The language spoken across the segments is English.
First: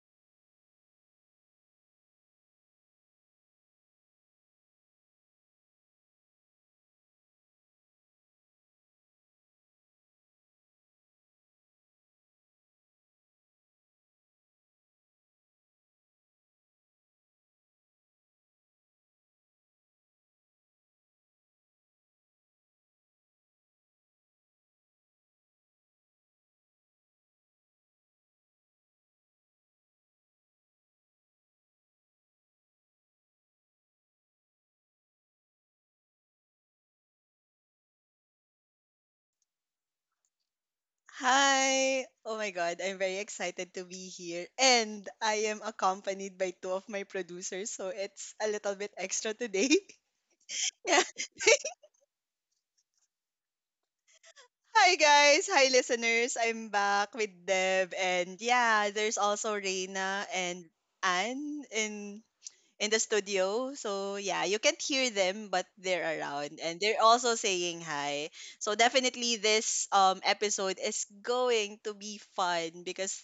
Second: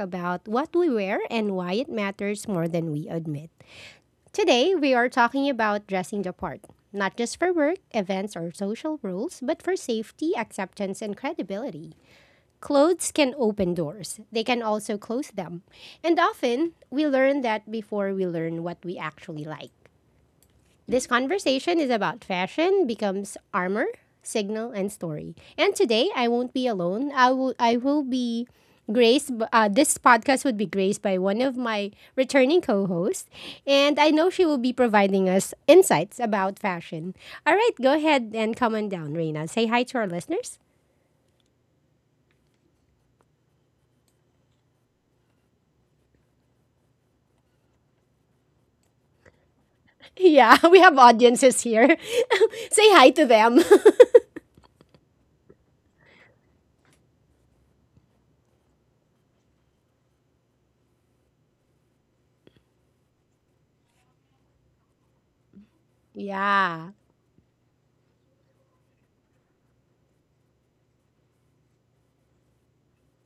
about what we wear and why it matters more than we admit. Today, we are talking about dressing the part, not just for work, events, or social rules, but for safety, acceptance, and credibility. Clothes can open doors, they can also close them. And often, we learn that before we learn what we actually like. This conversation is about fashion becomes armor, signal, and story. And today I won't be alone. I will be graced. This podcast would be graced by one of my returning co-hosts, and I know she will be providing us insights about fashion. All right, go ahead and come on down, Reina. Say hi to our listeners. Hi! Oh my God, I'm very excited to be here. And I am accompanied by two of my producers, so it's a little bit extra today. Yeah, we have yeah. audiences here. Say hi to them. Hi, guys. Hi, listeners. I'm back with Deb. And yeah, there's also Reina and Anne in the studio. So yeah, you can't hear them, but they're around and Yeah. they're also saying hi. So definitely this episode is going to be fun because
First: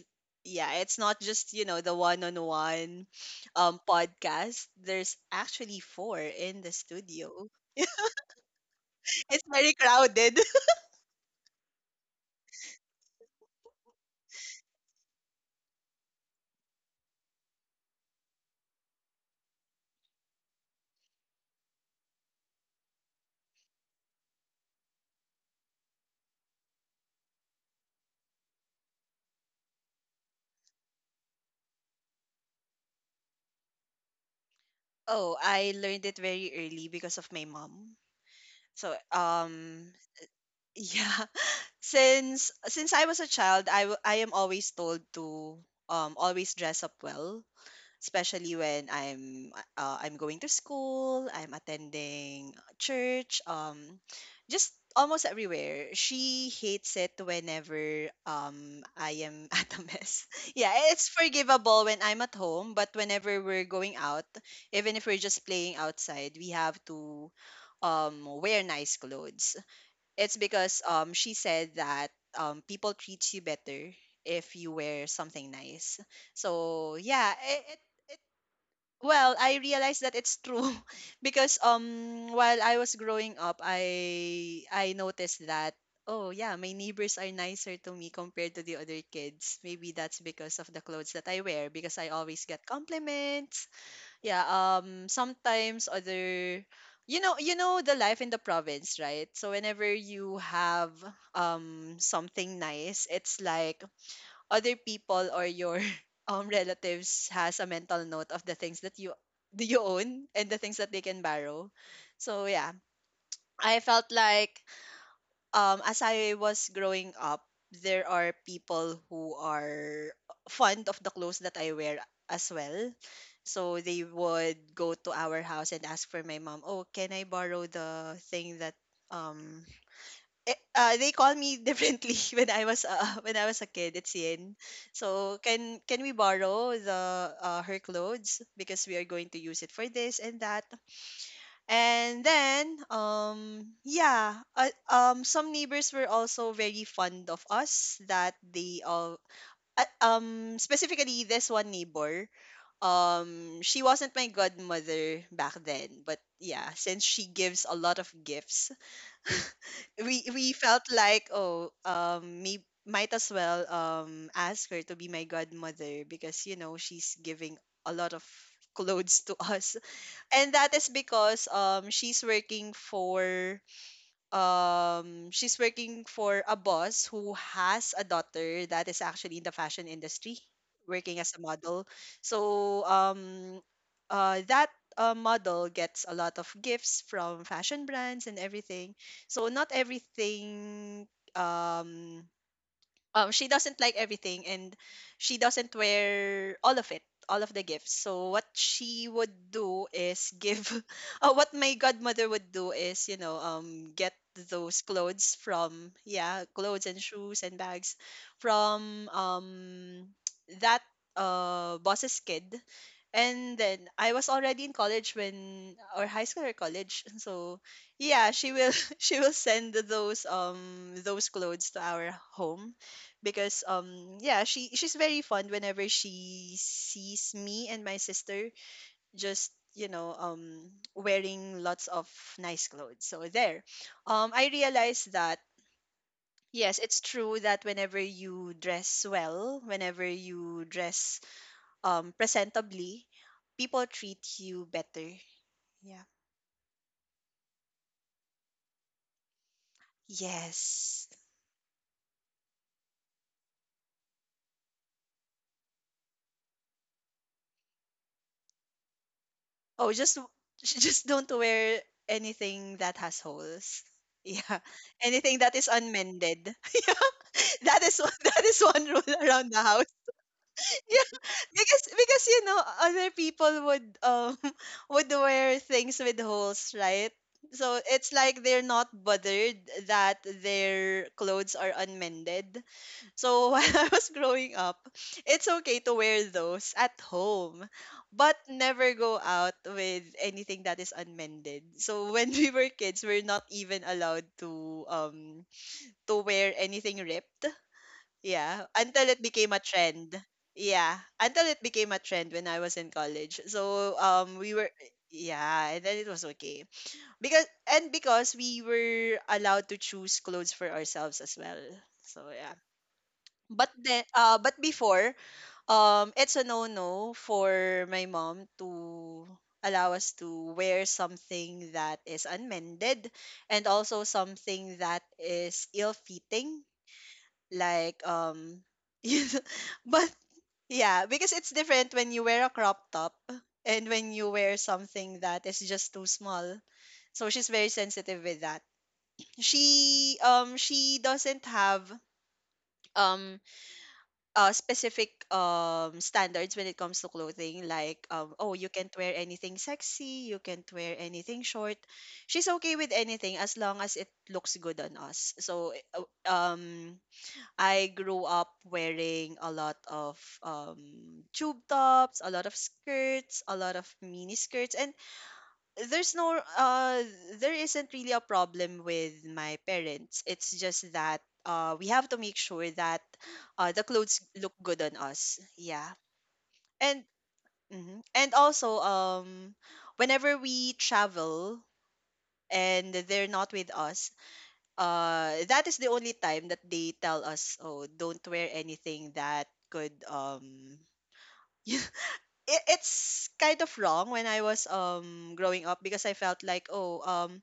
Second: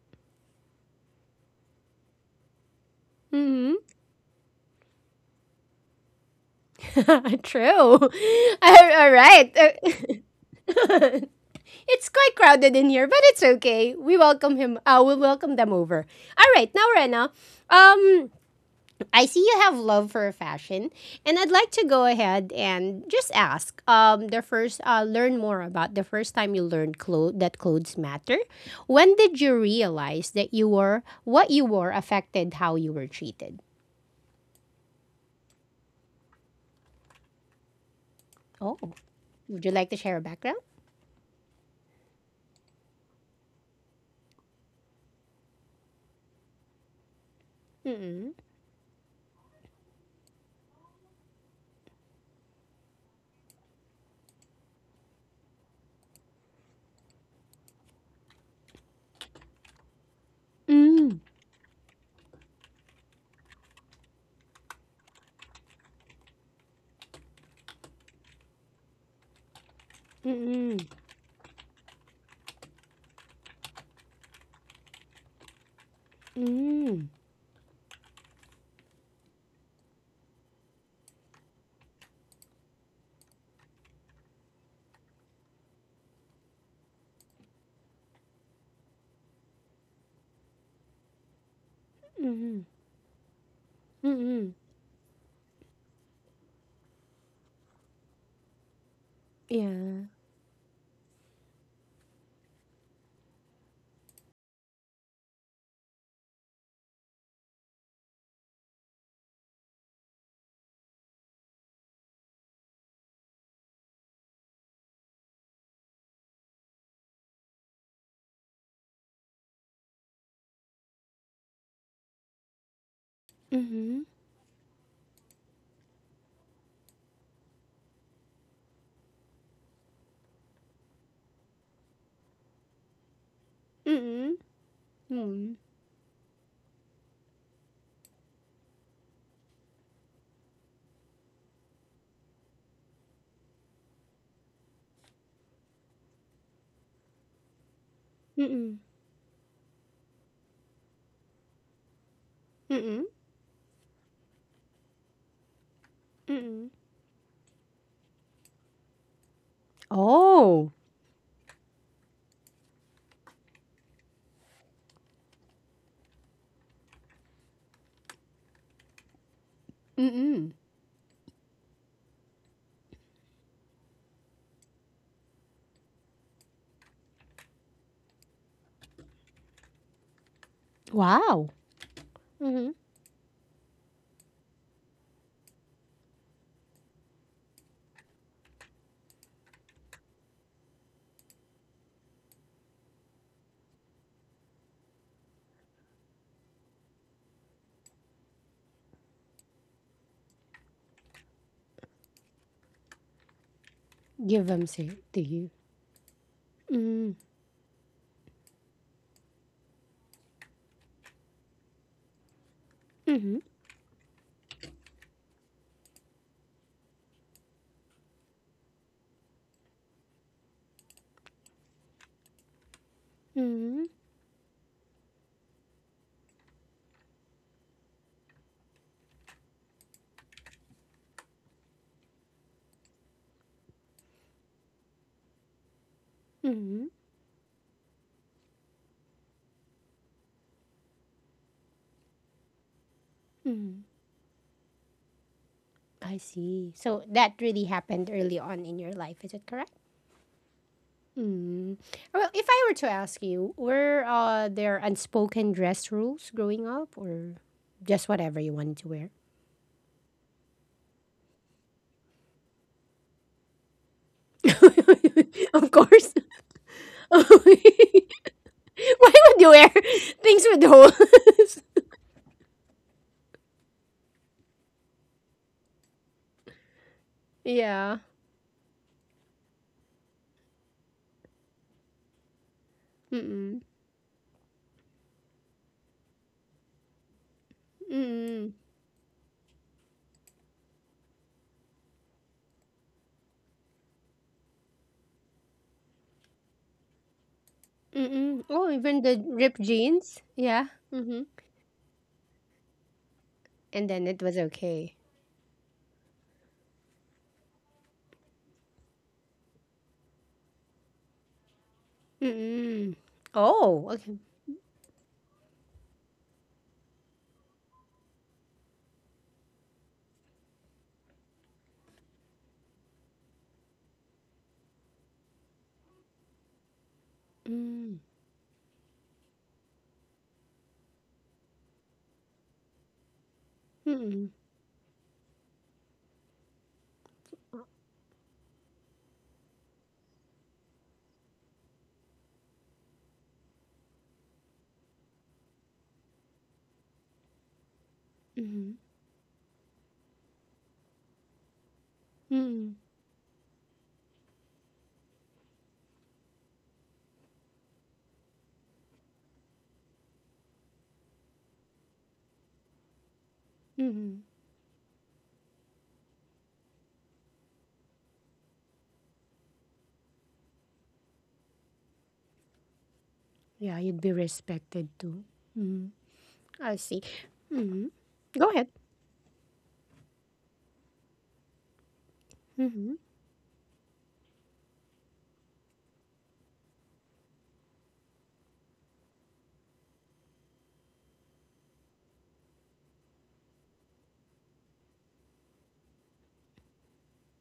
yeah, it's not just, you know, the one-on-one Mm-hmm. Podcast. There's actually four in the studio. True. All It's right. very crowded. It's quite crowded in here, but it's okay. We welcome him. We'll welcome them over. All right, now Rena, um, I see you have love for fashion, and I'd like to go ahead and just ask. The first, learn more about the first time you learned that clothes matter. When did you realize that you were what you wore affected how you were treated? Oh, I learned it very early because of my mom. Oh, So, would you like um, to share a background? yeah, since I was a child, I am always told to always dress up well, Mm-mm. especially when I'm going to school, I'm attending church, just almost everywhere. She hates it whenever I am at a mess. Yeah, it's Mm. forgivable when I'm at home, but whenever we're going out, even if we're just playing outside, we have to wear nice clothes. It's Mm-mm. because she said that people treat you better if you wear something nice. So Mm. yeah, it well I realized that it's true because while I was growing up, I noticed that oh yeah, my neighbors are nicer to me compared to the other kids. Maybe that's because of the clothes that I wear, because I always Mm-mm. get compliments. Yeah, Mm-mm. Sometimes other you know, you know the life in the province, right? So whenever Yeah. you have something nice, it's like other people or your relatives has a mental note of the things that you own and the things that they can borrow. So yeah, I felt like as I was growing up, there are people who are fond of the clothes that I wear as well. So Mm-hmm. they would go to our house and ask for my mom, "Oh, can I borrow the thing that um they call me differently when I was a kid, it's Mm, Yin. So mm, can we borrow the her clothes because we are going to use it for this and that?" And then, some neighbors were also very fond of us. Mm, Specifically this one neighbor, mm, she wasn't my godmother back then, but mm. yeah, since she gives a lot of gifts, we Oh. felt like, oh, might as well ask her to be my godmother because, you know, she's giving a lot of clothes to us. Mm. And that is because she's working for a boss who has a daughter that is actually in the fashion industry, working as a Wow. model. Mhm. So that model gets a lot of gifts from fashion brands and everything. So not everything um she doesn't like everything, and she doesn't wear all of the gifts. So what she would do is give what my godmother would do is, you know, get Give them those say to clothes you. from, yeah, clothes and Mm, shoes and bags from that boss's kid. mhm, And then I was already in college when, or high school or college. So yeah, she will she will send those clothes to our home because mhm, yeah, she's very fond whenever she sees me and my sister just, you know, wearing lots of nice clothes. So there I realized that yes, mhm, it's true that whenever you dress well, whenever you dress presentably, mhm. people treat you better. Yeah. I see. So that really happened early on in your life, is it correct? Yes. Mm. Well, if I were to ask you, were there unspoken dress rules growing up, or just whatever you wanted to wear? Oh, just j- just don't wear anything that has holes. Yeah, anything that is Of course. unmended. Yeah, Why would that is one rule around you the wear house. things with Yeah, holes? because, you know, other people would would wear things with holes, right? So Yeah. it's like they're not bothered that their clothes are unmended. So Mm-mm. while I was growing up, it's okay to wear those at home, but Mm-mm. never go out with anything that is unmended. So when we were kids, we're not even allowed to wear anything ripped. Mm-mm. Yeah, Oh, even until it the became a ripped trend. jeans? Yeah. Yeah, Mm-hmm. until it became a trend when I was in college. And So then it was we were, okay. yeah, and then it was okay. Because, and because we were allowed to choose clothes for ourselves as well. So yeah. Mm-mm. But Oh, then, okay. But before, it's a no-no for my mom to allow us to wear something that is unmended, and also something that is ill-fitting, Mm. like you know, but yeah, because it's different when you wear a crop top and when you Mm-mm. wear something that is just too small. So she's very sensitive with that. She doesn't have um specific standards when it comes to clothing, like, oh, you Mm-hmm. can't wear anything sexy, you can't wear anything short. She's okay Mm-mm. with anything as long as it looks good on us. So um, I grew up wearing a lot of tube tops, a lot of skirts, a lot of Mm-hmm. mini skirts. And there's there isn't really a problem with my parents, it's just that we have to make sure that Yeah, the you'd be clothes look good respected on too. us. Yeah. Mm-hmm. I see. And Mm-hmm. mhm. And Go ahead. also whenever we travel and Mm-hmm. they're not with us, that is the only time that they tell us, oh, don't wear anything that could it, it's kind of wrong when I was growing up, because I felt like, oh,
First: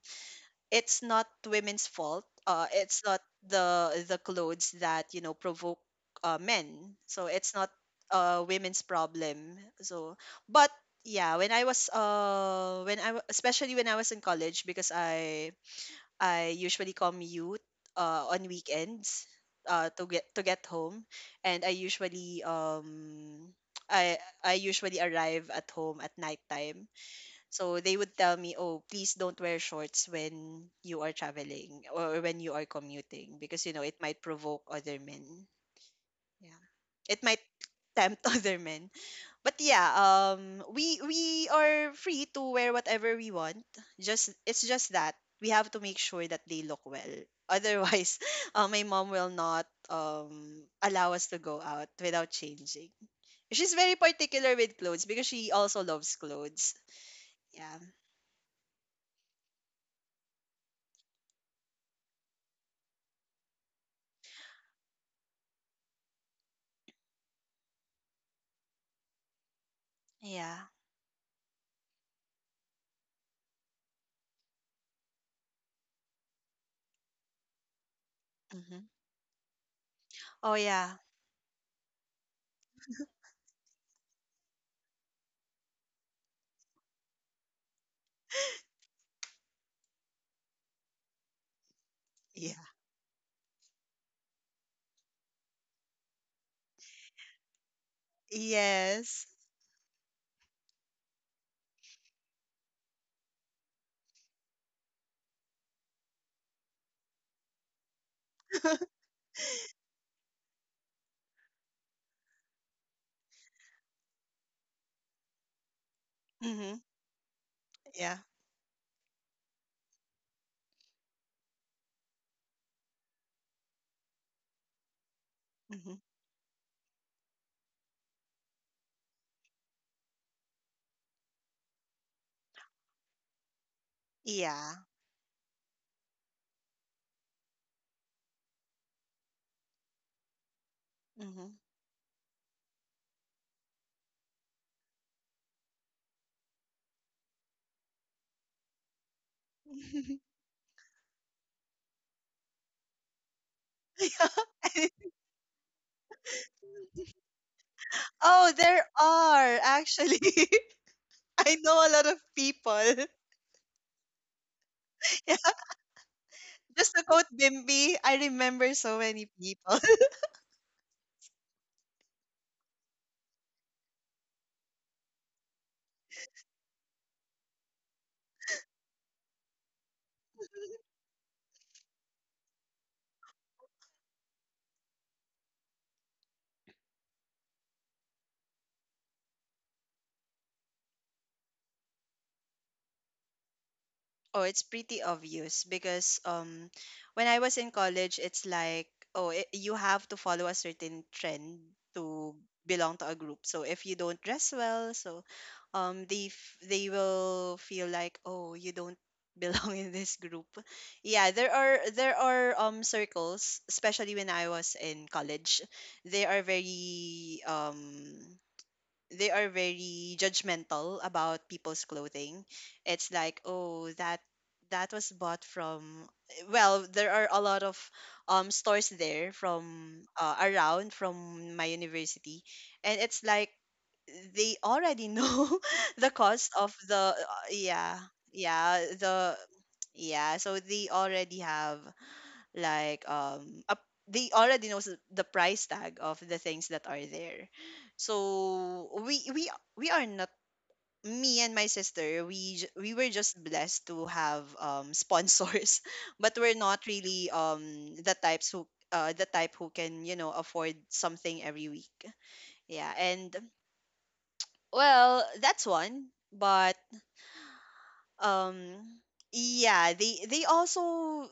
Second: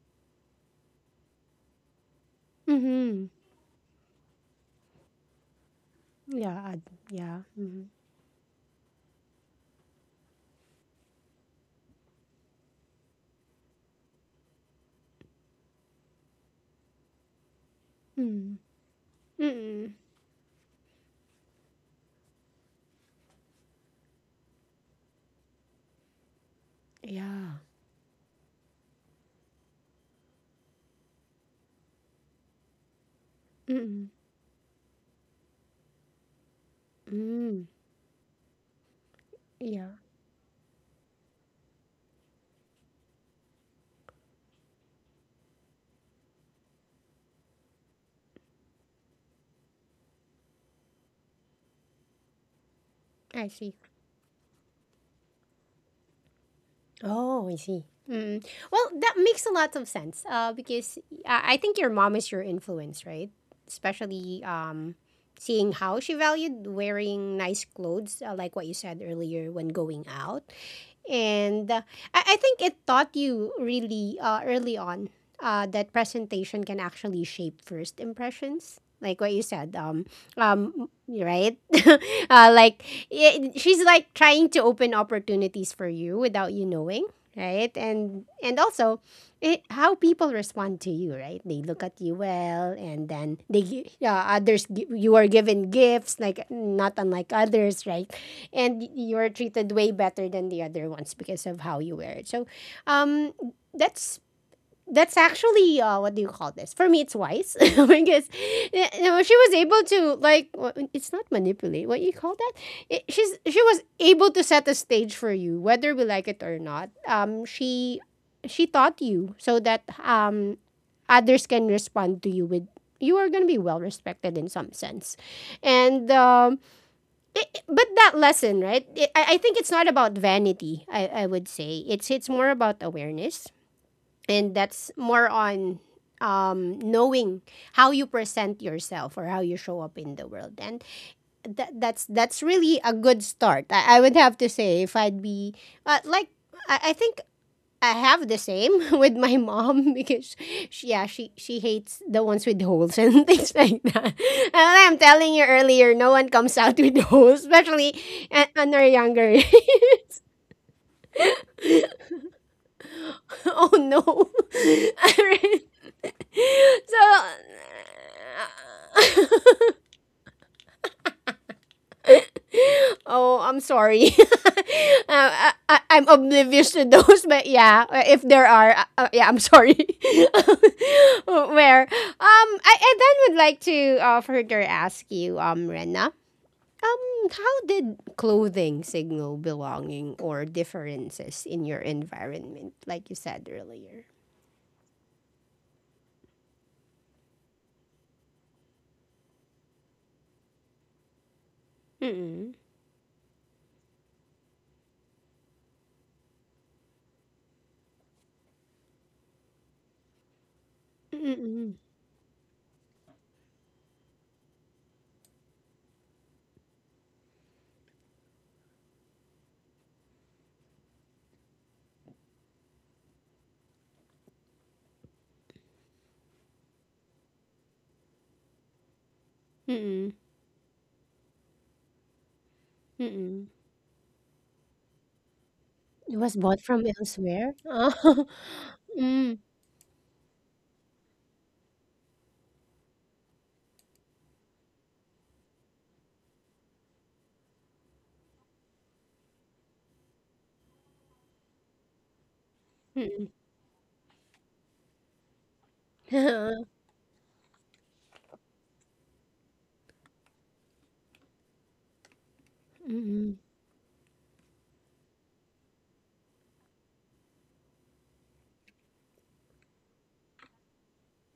it's not women's fault. It's not Mm-hmm. the, the clothes that, you know, provoke Yeah. I men. So Yeah. it's not Mm-hmm. Women's problem. So, but yeah, when I was when I wa- especially when I was in college, because I usually commute on Mm-hmm. weekends Mm-mm. to get home, and I I usually arrive at home at nighttime. Yeah. So they would tell me, "Oh, please don't wear shorts when you are traveling or when you are commuting, because, you know, it Mm-mm. might provoke other men. Yeah. It might Mm. tempt other men." But yeah, Yeah. We are free to wear whatever we want. Just, it's just that we have to make sure that they look well. Otherwise, my mom will not allow us to go out without changing. I see. She's very particular with clothes because she also loves clothes. Oh, I Yeah. see. Mm. Well, that makes a lot of sense, because I think your mom is your influence, right? Especially, seeing how she valued wearing nice clothes, like what you said earlier when going out. Yeah. And I think it taught you really, early on, that presentation can actually shape first impressions. Mm-hmm. Like what you said, Oh yeah. right? Like I she's like trying to open opportunities for you without you knowing, right? And also, how people respond to you, right? They look at you Yeah. well, and then yeah, you are given gifts, like not unlike others, right? And you Yes. are treated way better than the other ones because of how you wear it. So, um, that's that's actually, what do you call this? For me, it's wise because she was able to it's not manipulate. What you call that? It, she's she was able to set a stage for you, whether we like it or Mhm. not. Um, she Yeah. she taught you so that others can respond to you with you are going to be well respected in some sense. Mhm. And but that lesson, right? I think it's not about vanity. I would say it's more about awareness, and Yeah. that's more on knowing how you present yourself or how you show up in the world. And Mhm. that's really a good start, I would have to say. If I'd be, like I think I have the same with my mom because she, yeah, she hates the ones with holes and things like that. And I'm telling you earlier, no one comes out with holes, especially Oh, on our there younger are years. actually. I know a lot of people. Oh no! Yeah. Alright. Just to quote Bimbi, I remember so so many people. Oh, I'm sorry. I'm oblivious to those, but yeah, if there are, yeah, I'm sorry. I then would like to, further ask you, Rena, um, how did clothing signal belonging or differences in your environment, like you said earlier? Oh, it's pretty obvious because when I was in college, it's like, oh, it, you have to follow a certain trend to Mm-mm. belong to a group. So if you don't dress well, so they f- they will feel like, oh, you don't belong in this group. Yeah, there Mm-mm. are there are circles, especially when I was in college. They are very um they are very judgmental about people's clothing. It's like, oh, that, that was bought from, well, there are a lot of stores there from Mm-mm. Around from my university, and it's Mm-mm. like they already know the It was cost bought of from the elsewhere. yeah, yeah, Mm. the yeah so they already have like they already knows th- the price tag of the things that are there. So we are not, me and my sister, we were Mm-mm. just blessed to have sponsors. But we're not really the types who the type who can, you know, afford something every week. Yeah, Mm-mm. and well, that's one. But um yeah, they also,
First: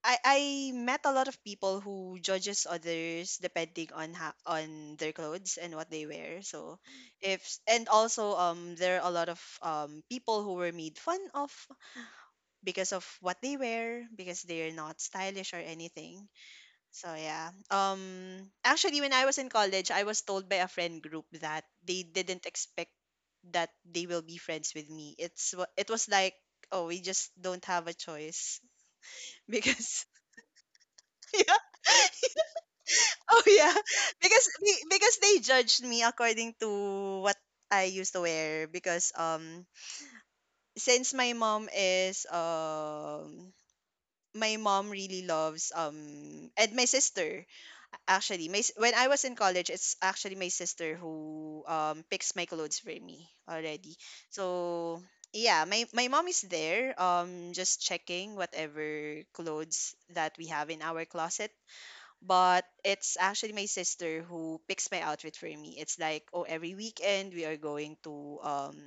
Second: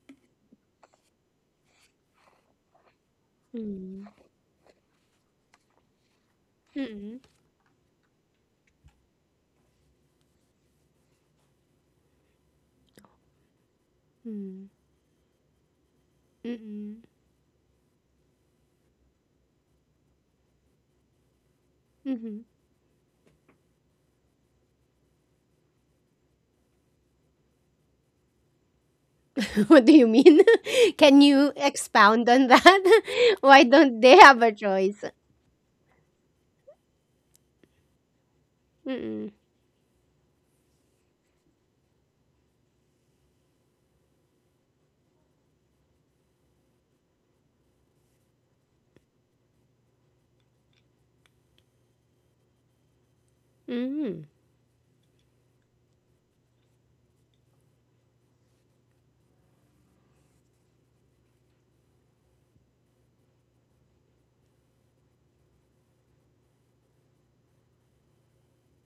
I met a lot of people who judges others depending Mm-mm. on ha- on their clothes and what they wear. So Mm-mm. if s- and also there are a lot of people who were made fun of because of what they wear, because Mm. they're not stylish or anything. Mm-mm. So yeah. Um, actually when I was in college, I was told by a friend group that they Mhm. didn't expect that they will be friends with me. It's wa- it was like, oh, we just don't have a choice. What do Because you mean? Can you expound on that? oh Why yeah, don't they have because a be- choice? because they judged me according to what I used to wear. Because Mm-mm. Since my mom really loves and my sister, actually my s- when I was in college, it's actually my sister who picks my clothes for me already. Mm-mm. So yeah, my mom is there just checking whatever clothes that we have in our closet, but it's actually my sister who picks my outfit for me. It's like, oh, every weekend we are going to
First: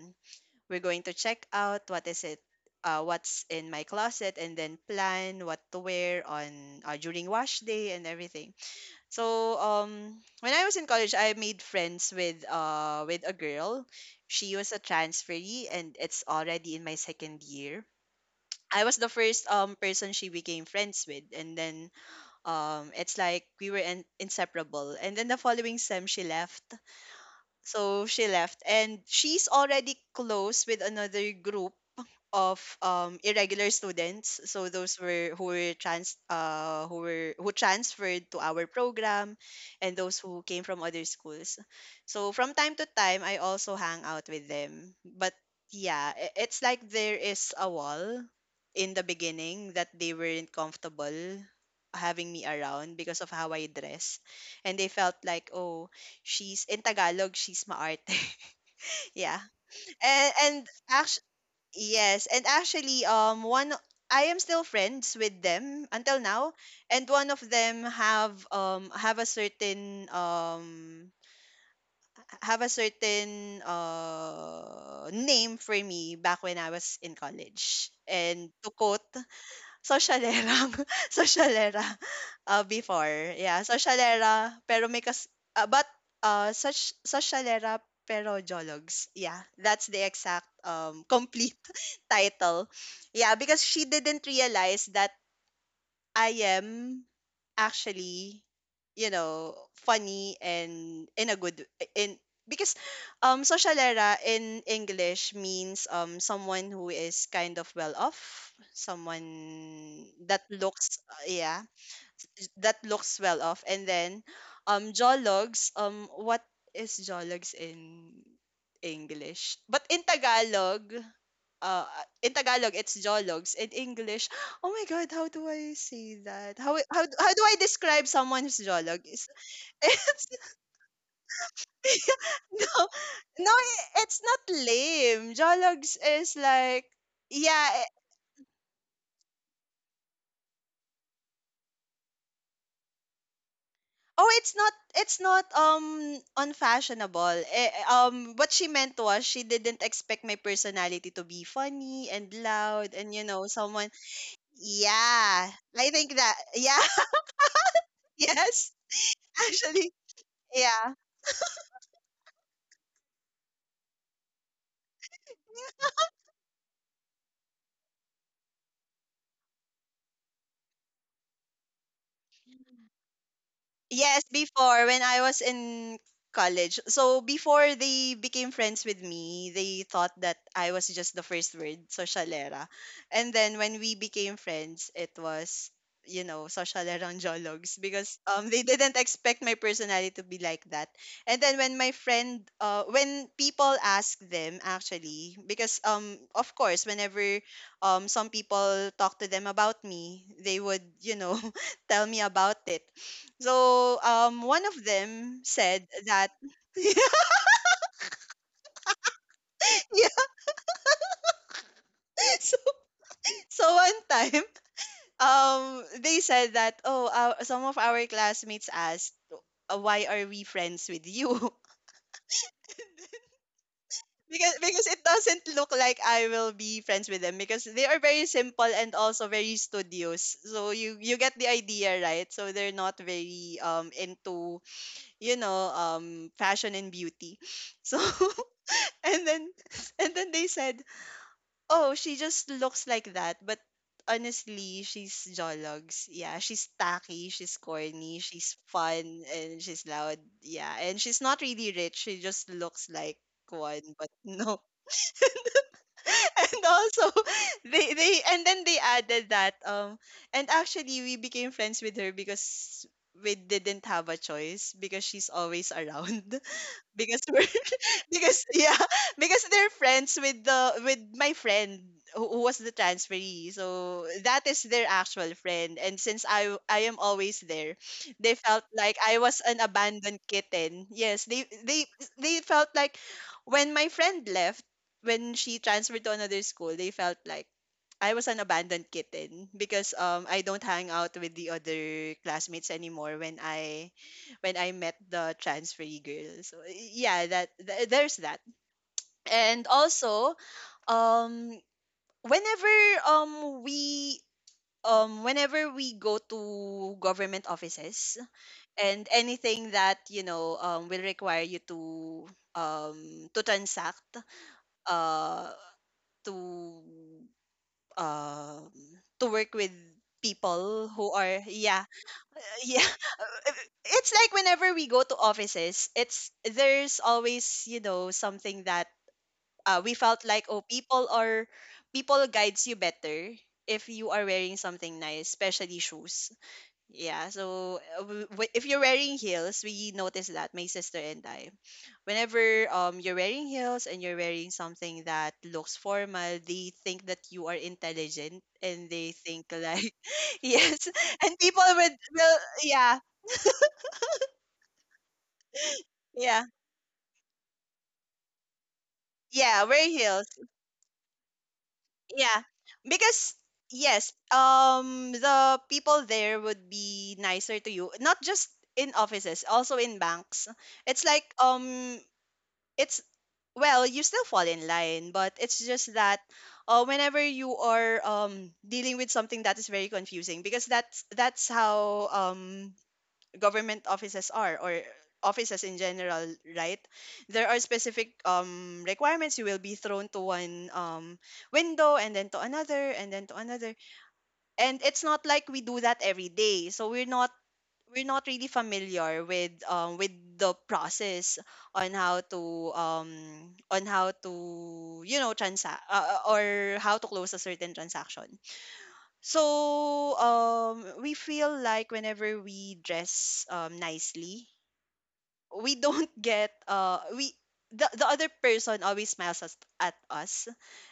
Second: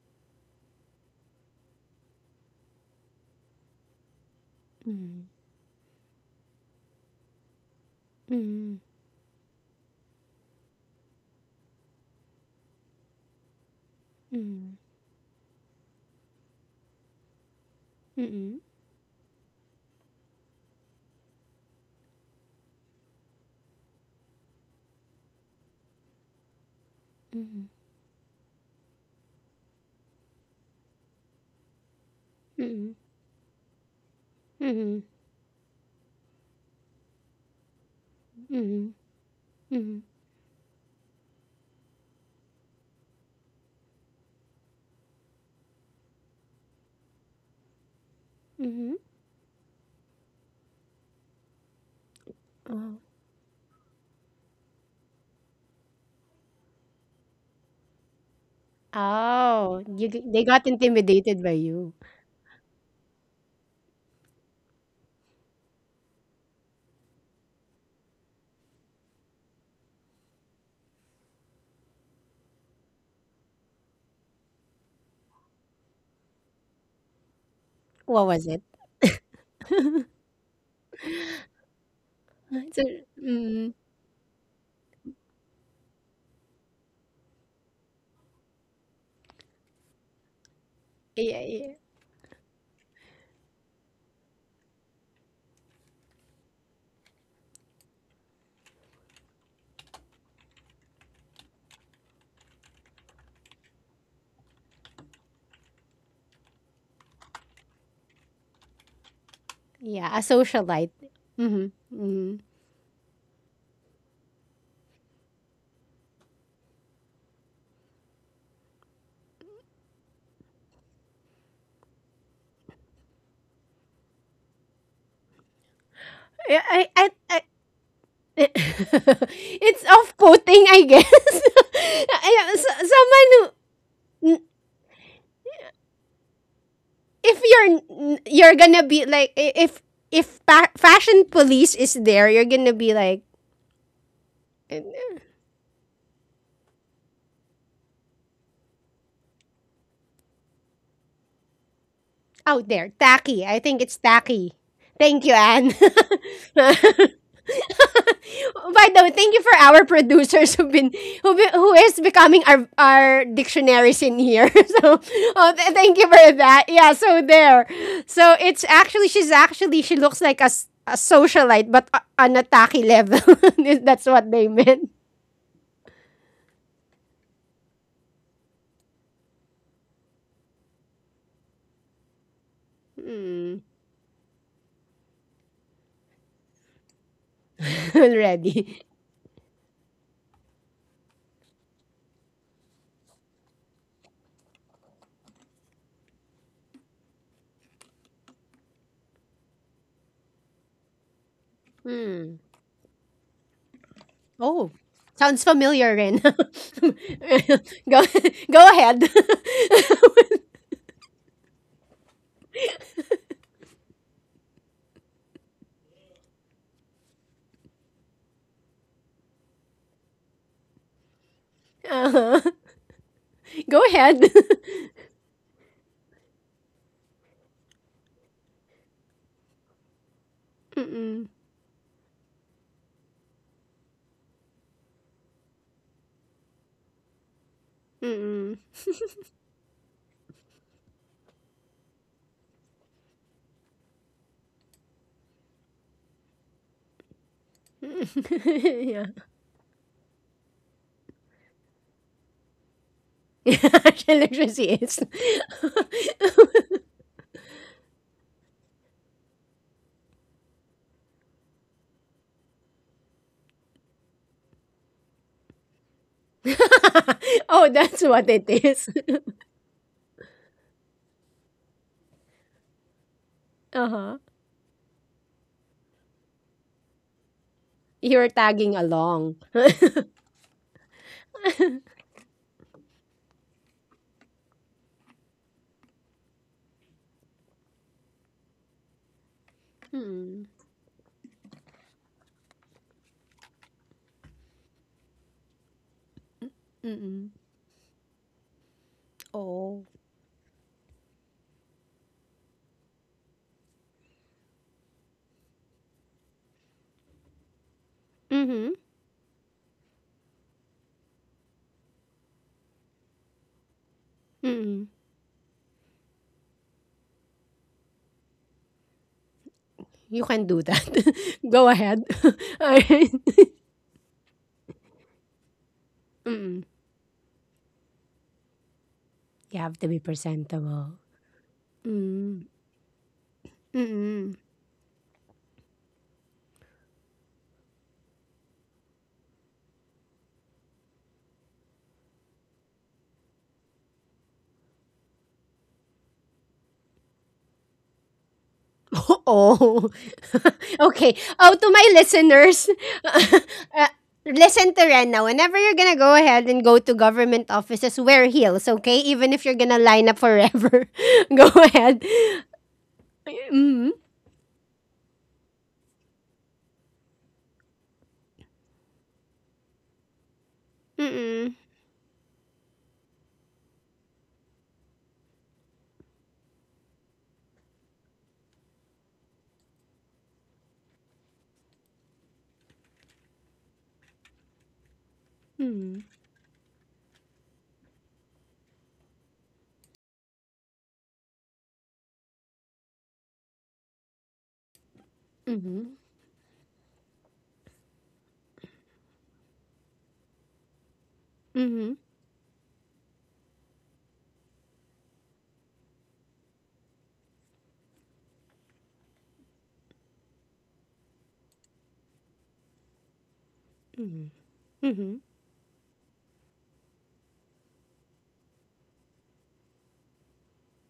we're going to check out what is it what's in my closet and then Mm. plan what to wear on during wash day and everything. Mm. So when I was in college, I made friends with with a girl. She Mm. was a transferee and it's already in my second year. Mm. I was the first person she became friends with, and then it's like we were inseparable, and then the following sem she left. So she left and she's already close with another group of Mm. Irregular students. Mm. So those Mm. were who were trans who were who transferred to our Mm. program, and Mm. those who came from other schools. So from time to time, I also hang out with them. But yeah, it's like there is a wall in Mm. the beginning that they weren't comfortable having me around Oh, because of how I dress, and they felt like, oh, she's in Tagalog, she's maarte. Yeah, Oh, and they got and intimidated by you. yes, and actually, one I am still friends with them until now, and one of them have a certain name for me back when I was in college. What was And it? to quote, socialera, socialera, So, before, yeah, mm, socialera, pero may kas, but such socialera pero jologs, yeah, that's the exact yeah, complete yeah, title. Yeah, because she didn't realize that I am actually, you know, funny and in a good in because socialera in English means someone who is kind of well off, someone yeah, a that socialite. looks Mm-hmm. yeah, Mm. that looks well off. And then jologs, what is jologs in English. But uh, in Tagalog, it's jologs. In English, oh my God, how do I say that? How I, how, I, how I, do I describe someone who's jolog? It's, it's it's off-putting, I guess. Ayun, no, someone no, who, it's n- not lame. Jologs is like, if yeah. You're gonna be like, if fashion police is there, you're gonna be like Oh, it's not. It's not unfashionable. What she meant was she didn't expect my personality to be funny and out there loud and you know tacky. I think someone. it's tacky. Thank you, Yeah, Anne. I think that. Yeah, yes, By the way, thank you for our actually, producers who've been, yeah. Who is becoming our dictionaries in here. Oh, thank you for that. Yeah, so there. So it's actually she's actually she looks like a, a socialite but on a tacky level. That's Yes, what they before meant. when I was in college. So before they became friends with me, they thought that I was just the first word, socialera. And Hmm. then when we became friends, it was, you know, socialerang jologs because they Already. didn't expect my personality to be like that. And then when my friend when people ask them. Actually, because of course, whenever some people talk to them about me, they would, you know, tell me Hmm. about it. So one Oh. of them Sounds said familiar, Ren. go that yeah, Go ahead. yeah. So so one time um they said that, oh, our, some of our classmates asked, why are we friends with you? Uh-huh. Go ahead. because because it doesn't look like I will be friends with them because they are very simple and also very studious. So you Mm-mm. get the idea, right? So they're not very into, you know, fashion and beauty. So Mm-mm. and then and then they said, oh, she just looks like that, but honestly, she's jologs. Yeah, she's tacky, she's corny, she's Yeah. fun, and she's loud. Yeah, and she's not really rich. She just looks like one, but Actually, she no. is. And also, they and then they added that and actually we became friends with her because we didn't have a choice because she's always around. Because we're, Oh, that's what it because yeah, is. because they're friends with the with my friend who was the transferee. So Uh-huh. that is their actual friend. And since I am always there, You're they felt tagging like I along. was an abandoned kitten. Yes, they felt like when my friend left, when she transferred to another school, they felt like I was an abandoned kitten because I don't hang out with the other classmates anymore when I met the transferee girl. So yeah, Mm-mm. that there's that. And Oh. also, um whenever we whenever we go to government offices Mm-hmm. and anything that, you know, will require you to transact Mm-mm. uh to um to work with You can do that. people who are Go yeah ahead. All yeah, right. it's like whenever we go to offices, it's Mm-mm. there's always, you know, something that, You have to we be felt like, oh, presentable. people are, people Mm. guides you better if you are Mm-mm. wearing something nice, especially shoes. Yeah, so if you're wearing heels, we notice that my sister and I, whenever you're wearing heels and you're wearing something that looks formal, they think that you are intelligent and they think Oh, like yes, okay. and Oh, people to my would will listeners, yeah uh, listen to Rena. Whenever you're gonna go yeah ahead and go to government offices, wear heels, okay? Even if you're yeah gonna wear line up heels forever, go ahead. yeah because Mm-hmm. yes the people there would be nicer to you, not just in offices, also in banks. It's like Mm-hmm. It's well, you still fall in line, but it's just that whenever you are dealing with something that is very confusing, because that's how government offices are or offices in Mm-hmm. general, right? There are specific requirements. You will be thrown to one window and then to another and then to another, and it's not like we do Mm-hmm. that every day. So we're not, we're not really familiar with with the process on Mm-hmm. how to on how to, you know, transact, or how to close a certain transaction. So we feel like whenever we dress nicely, Mm-hmm. we don't get we the other person always smiles at us,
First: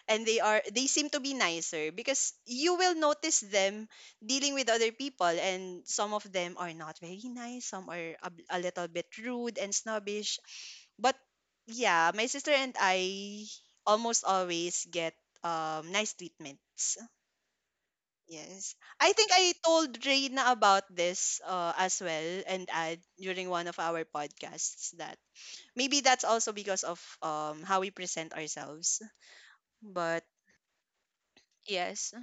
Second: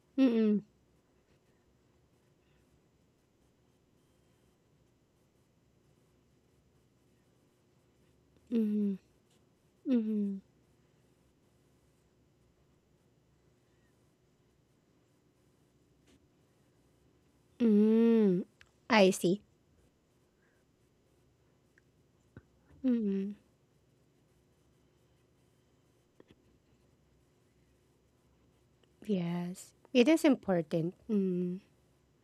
and they Mm-hmm. are, they seem to be nicer because you will notice them dealing with other people, and some of them are not very nice, some are a little bit rude and Mm-hmm. snobbish, but yeah, my sister and I almost always get nice treatments. Mm-hmm. Yes. I I think see. I told Reina about this as well and Ad Mm-hmm. during one of our podcasts that maybe that's also because of how we present ourselves. Yes, it But is important. Mm-hmm. yes,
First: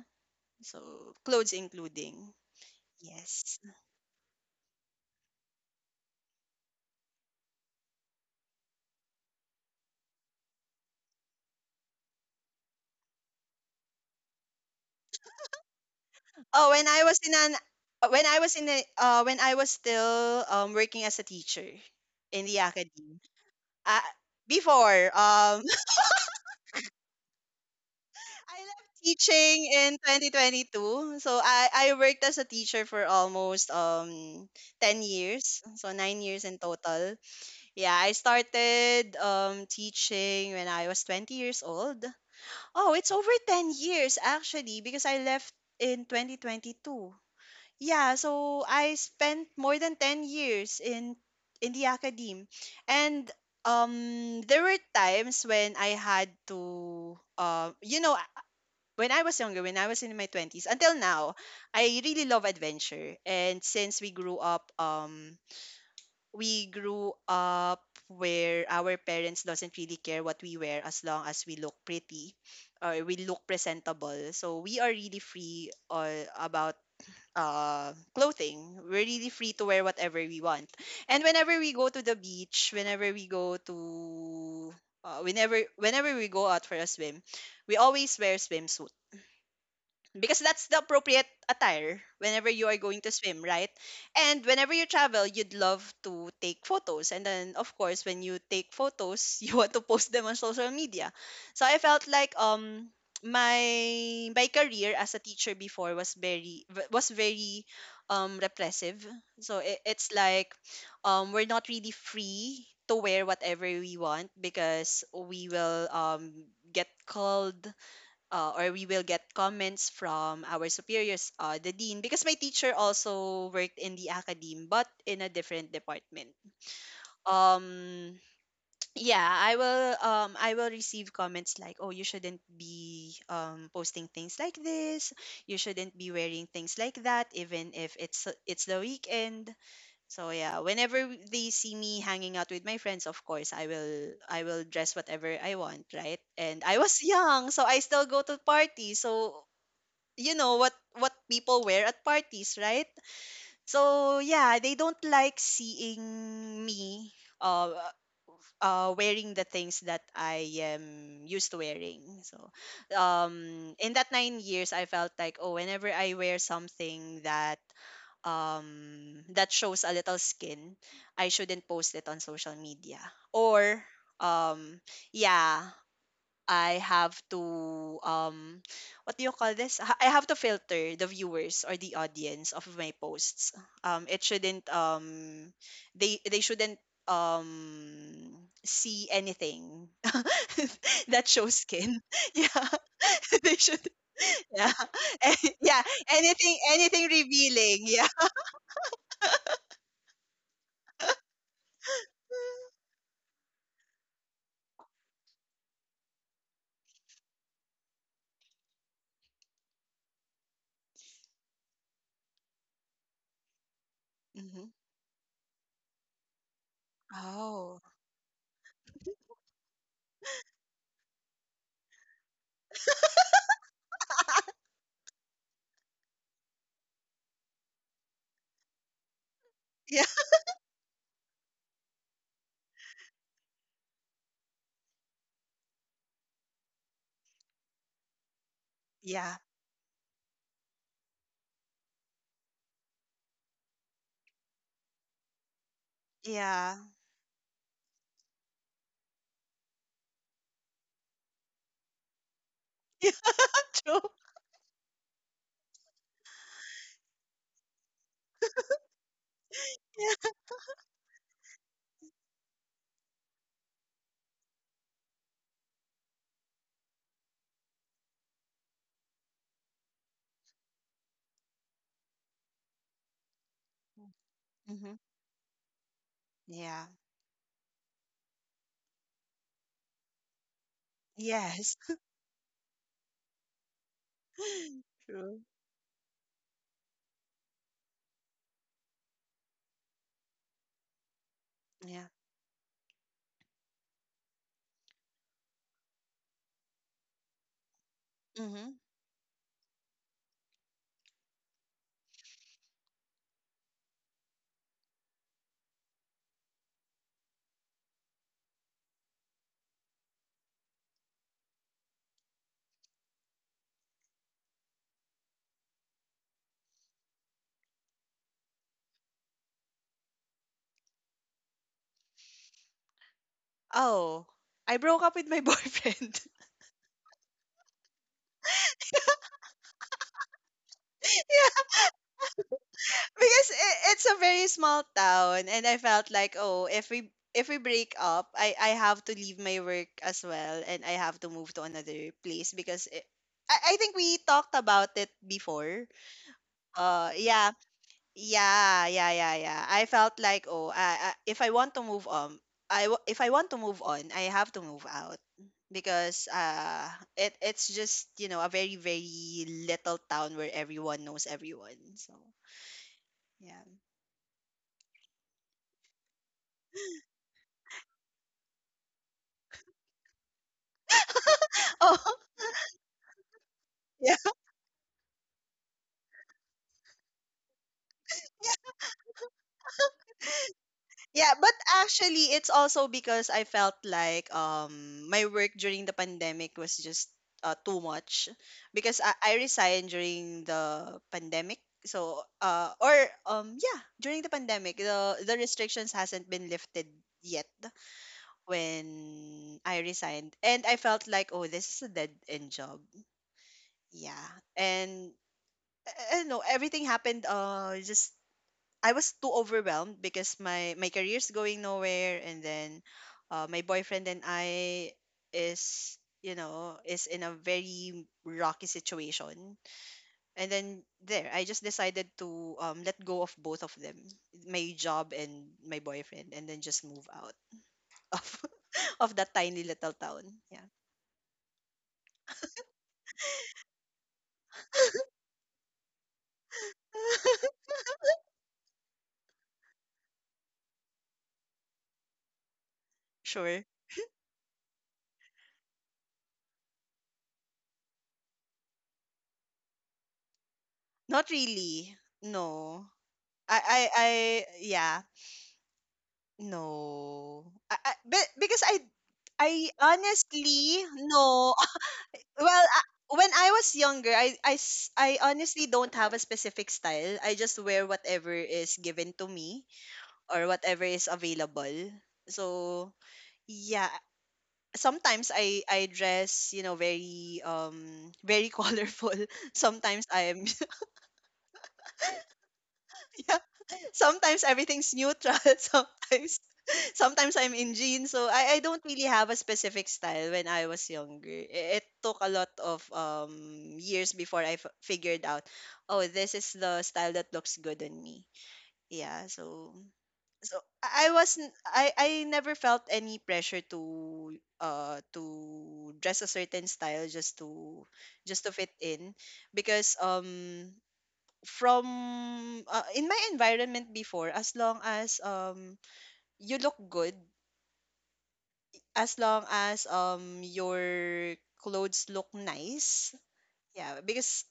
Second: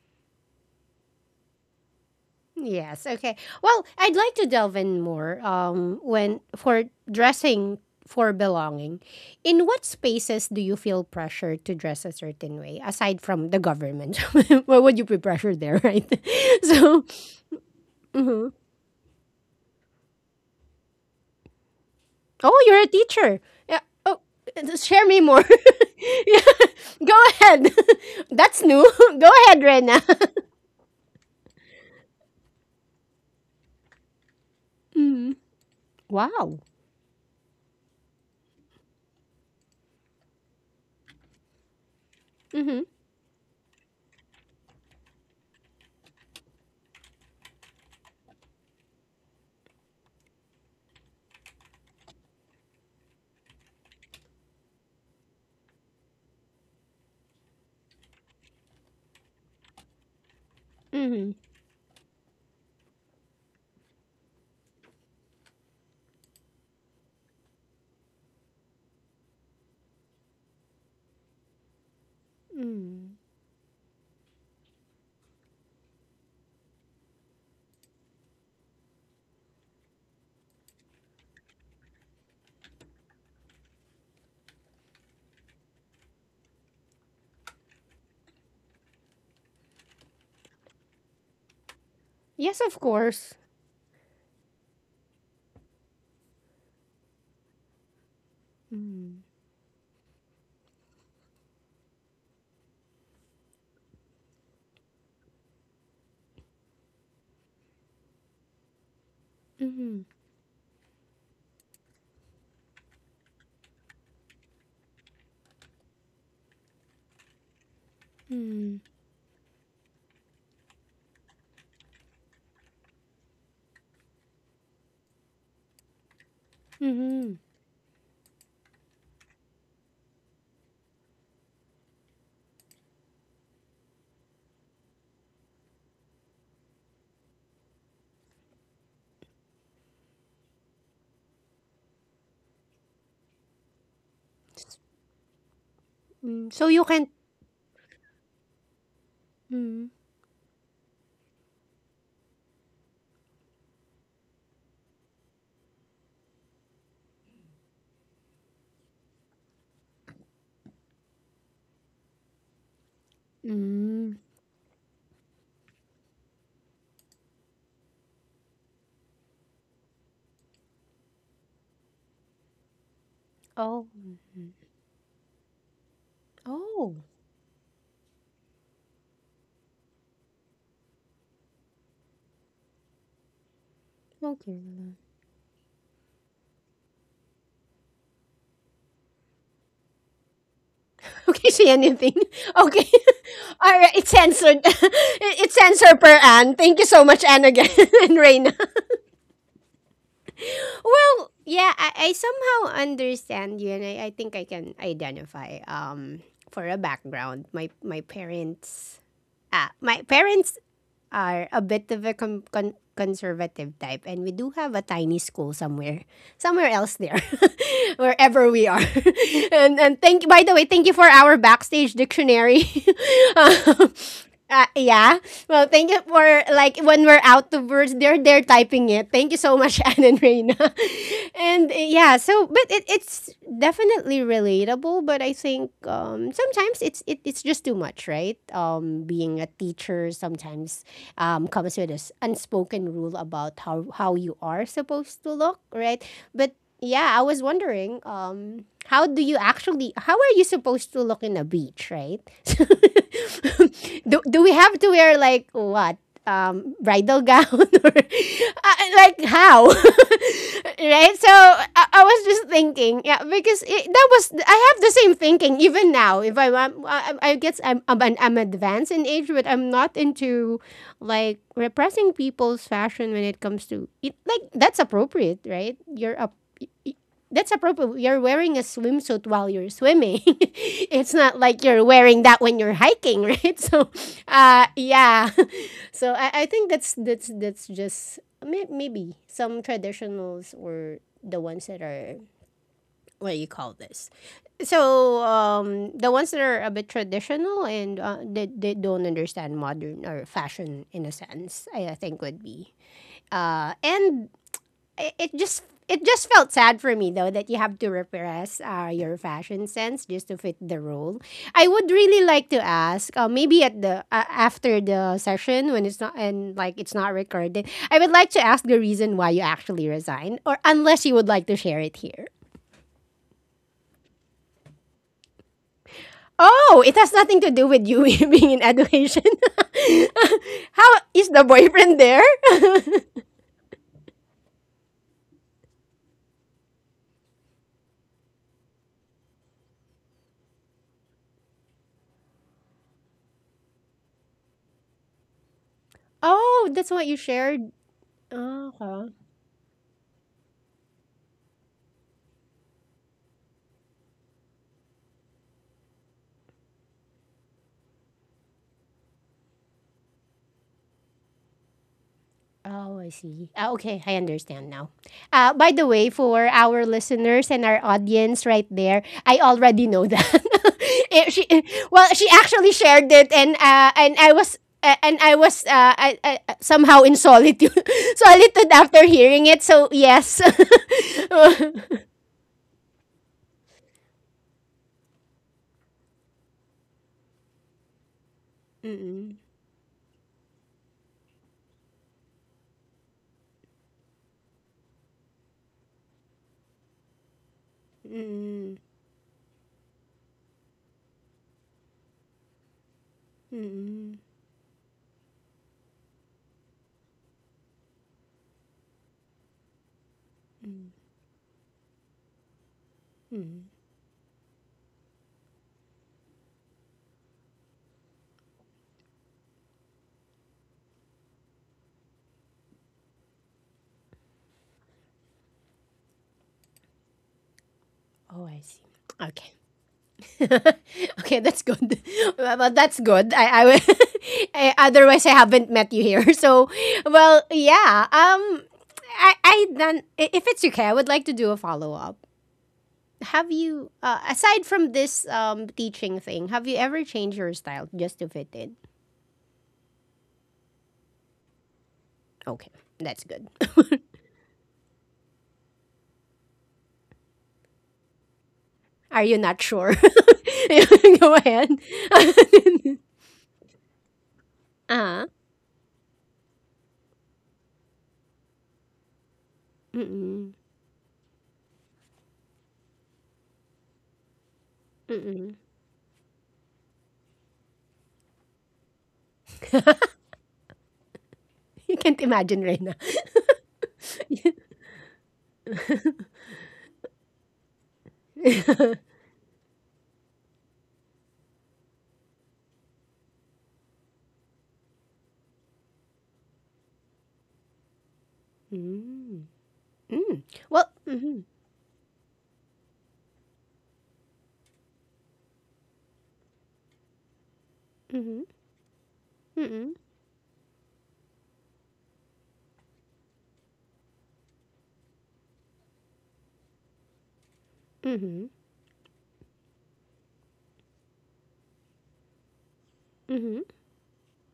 so clothes including. Yes. Okay. Yes. Well, I'd like to delve in more, when for dressing for belonging. In what spaces do you feel pressure to dress a certain way aside from the government? Why would you be pressured there, right? Oh, when I So, was in an when I was still working as a teacher in the oh, you're a academy. teacher. Yeah. Uh, Oh, just share before me more. Yeah. Go ahead. I That's left new. Go ahead, teaching in Rena. 2022. So I worked as a teacher for almost 10 years. So 9 years Wow. in total. Yeah, I started teaching when I was 20 years old. Mhm. Oh, it's over 10 years actually because I left in 2022. Yeah, so I spent more than 10 years in the academe. And there were times when I had to you know, when I was younger, when I was in my 20s until Mhm. now, I really love adventure. And since we grew up we grew up where our parents doesn't really care what we wear as long as we look pretty or we look presentable. So we are really free about clothing. We're really free to wear whatever we want. And whenever we go to the beach, whenever we go to whenever we go out for a swim, we always wear swimsuits because that's the appropriate attire whenever Yes, you are of going to course. swim, right? And whenever you travel, you'd love to take photos. And then, of course, when you take photos, you want to post them on social media. So I felt like my my career as a teacher before was very repressive. So it, Mhm. it's like we're not really free to wear whatever we want because we will get called or Mhm. we will get comments from our superiors, the dean, because my teacher also worked in the academe, but in a different department. Mhm. Um, yeah, I will receive comments like, oh, you shouldn't be posting things like this. You shouldn't be wearing things like that, even if it's the weekend. So yeah, whenever they see me hanging out with my friends, of course, I will dress whatever I want, right? Mm. And So I you was can. young, so I still go to parties. So you know what people wear at parties, right? So yeah, they don't like seeing me uh wearing the things that I am used to wearing. So in Hmm. that 9 years I felt like, oh, whenever I wear something that shows a little skin, I shouldn't post it on social media. Or Oh. um yeah, I Oh, have to what do you call this? I have to filter the viewers or the audience of my posts. It shouldn't okay. They shouldn't um see anything that Okay. shows Say skin. anything. Yeah. Okay. They All should right, it's censored. yeah. It- it's Yeah, censored per Anne. anything, Thank you so anything much, Anne, again, revealing. Yeah. and Reina. Well, yeah, I somehow understand you, and I think I can identify, for a background. My parents are a bit of a conservative type, and we do Hmm. have a tiny school somewhere, somewhere else there, Oh. wherever we are. And thank by the way, thank you for our backstage dictionary. Um, yeah. Well, thank you for like when we're out to birds, they're typing it. Thank you so much, Anne Yeah. and Reina. And yeah, so but it's definitely relatable, but I think, sometimes it's just too much, right? Yeah. Being a teacher sometimes, comes with this unspoken rule about how you are supposed to look, right? But Yeah. yeah, I was wondering, how are you supposed to look in a beach, right? Yeah, true. Do we have to wear like what, bridal gown, or like how, Yeah. right? So I was just thinking, yeah, because it, that was I have the same thinking even now. If I guess I'm advanced in age but I'm not into like repressing people's fashion when it comes to it. Like that's Mm-hmm. appropriate, right? you're up Yeah. That's appropriate. You're wearing a swimsuit while you're swimming. It's not like Yes. you're wearing that when you're hiking, right? So, yeah. True. So I think that's just, maybe some traditionals or the ones that Yeah. are, what do you call this? So, the ones that are a bit traditional and, they Mhm. don't understand modern or fashion in a sense, I think would be. And it just felt sad for me though that you have to repress, your fashion sense just to fit the role. I would really like to ask, maybe at the, after the session when it's not and like it's not recorded, I would like to ask the reason why you actually resigned, or unless you would like to share it here. Oh, I broke up with my boyfriend. Oh, it has nothing to do with you being in education. How is the Yeah, boyfriend there? because I it's a very small town, and I felt like, oh, if we break up, I have to leave my work as well, and I have to move to another place I think we talked about it before. Oh, that's what you yeah. shared. Oh, Yeah, yeah, okay. yeah, yeah. I felt like, oh, if I want to move on, if I want to move on, I have to move out because it's just a very very little town where everyone knows everyone. So Oh, I see. yeah. Ah, okay, I understand now. By the way, for our listeners and our audience right there, I already know that. Eh, she, eh, well, Oh she actually shared it, and and yeah. I was. And I was I, somehow in solitude, solitude after hearing it. So yes. Yeah, but actually it's also because I felt like my work during the pandemic was just too much because I Mm, resigned during the pandemic. So or yeah, during the pandemic the restrictions hasn't been lifted yet mm, mm, when I resigned, and I felt like, oh, this is a dead end job. mm, Yeah. And I don't know, everything happened just I was too overwhelmed because my career's going nowhere, and then my mm. boyfriend and I is you know is in a very rocky situation. And then there, I just decided to let go of both of them, my job and my boyfriend, and then just move out of Oh, I see. of that Okay. tiny little town. Yeah. Okay, that's good. Well, that's good. I will. I, otherwise, I haven't met you here. So, well, yeah. If it's okay, I would like to do a follow up. Have Sure. you, aside from this teaching thing, have you ever changed your style just to fit in? Not really. Okay, No, that's good. I yeah. No. Because I Are you not I sure? honestly Go no. ahead. Well, when I was younger, I uh honestly don't have a specific style. I just wear whatever is given to me or Mm-mm. whatever is available. So, yeah, sometimes Mm-mm. I dress, very very colorful. Sometimes I am. You can't imagine right now. Yeah, sometimes everything's neutral. Sometimes I'm in jeans, so I don't really have a specific style when I was younger. It took a lot of years before I figured out, oh, this is the style that looks good on me. Yeah, Mm. so Mm. so Well, I mhm. wasn't I never felt any pressure to uh to dress a certain style just to Mhm. just to fit in Mhm. because from in my environment before, as long as you look good, Mhm. as long as your clothes look nice. Mhm. Yeah, because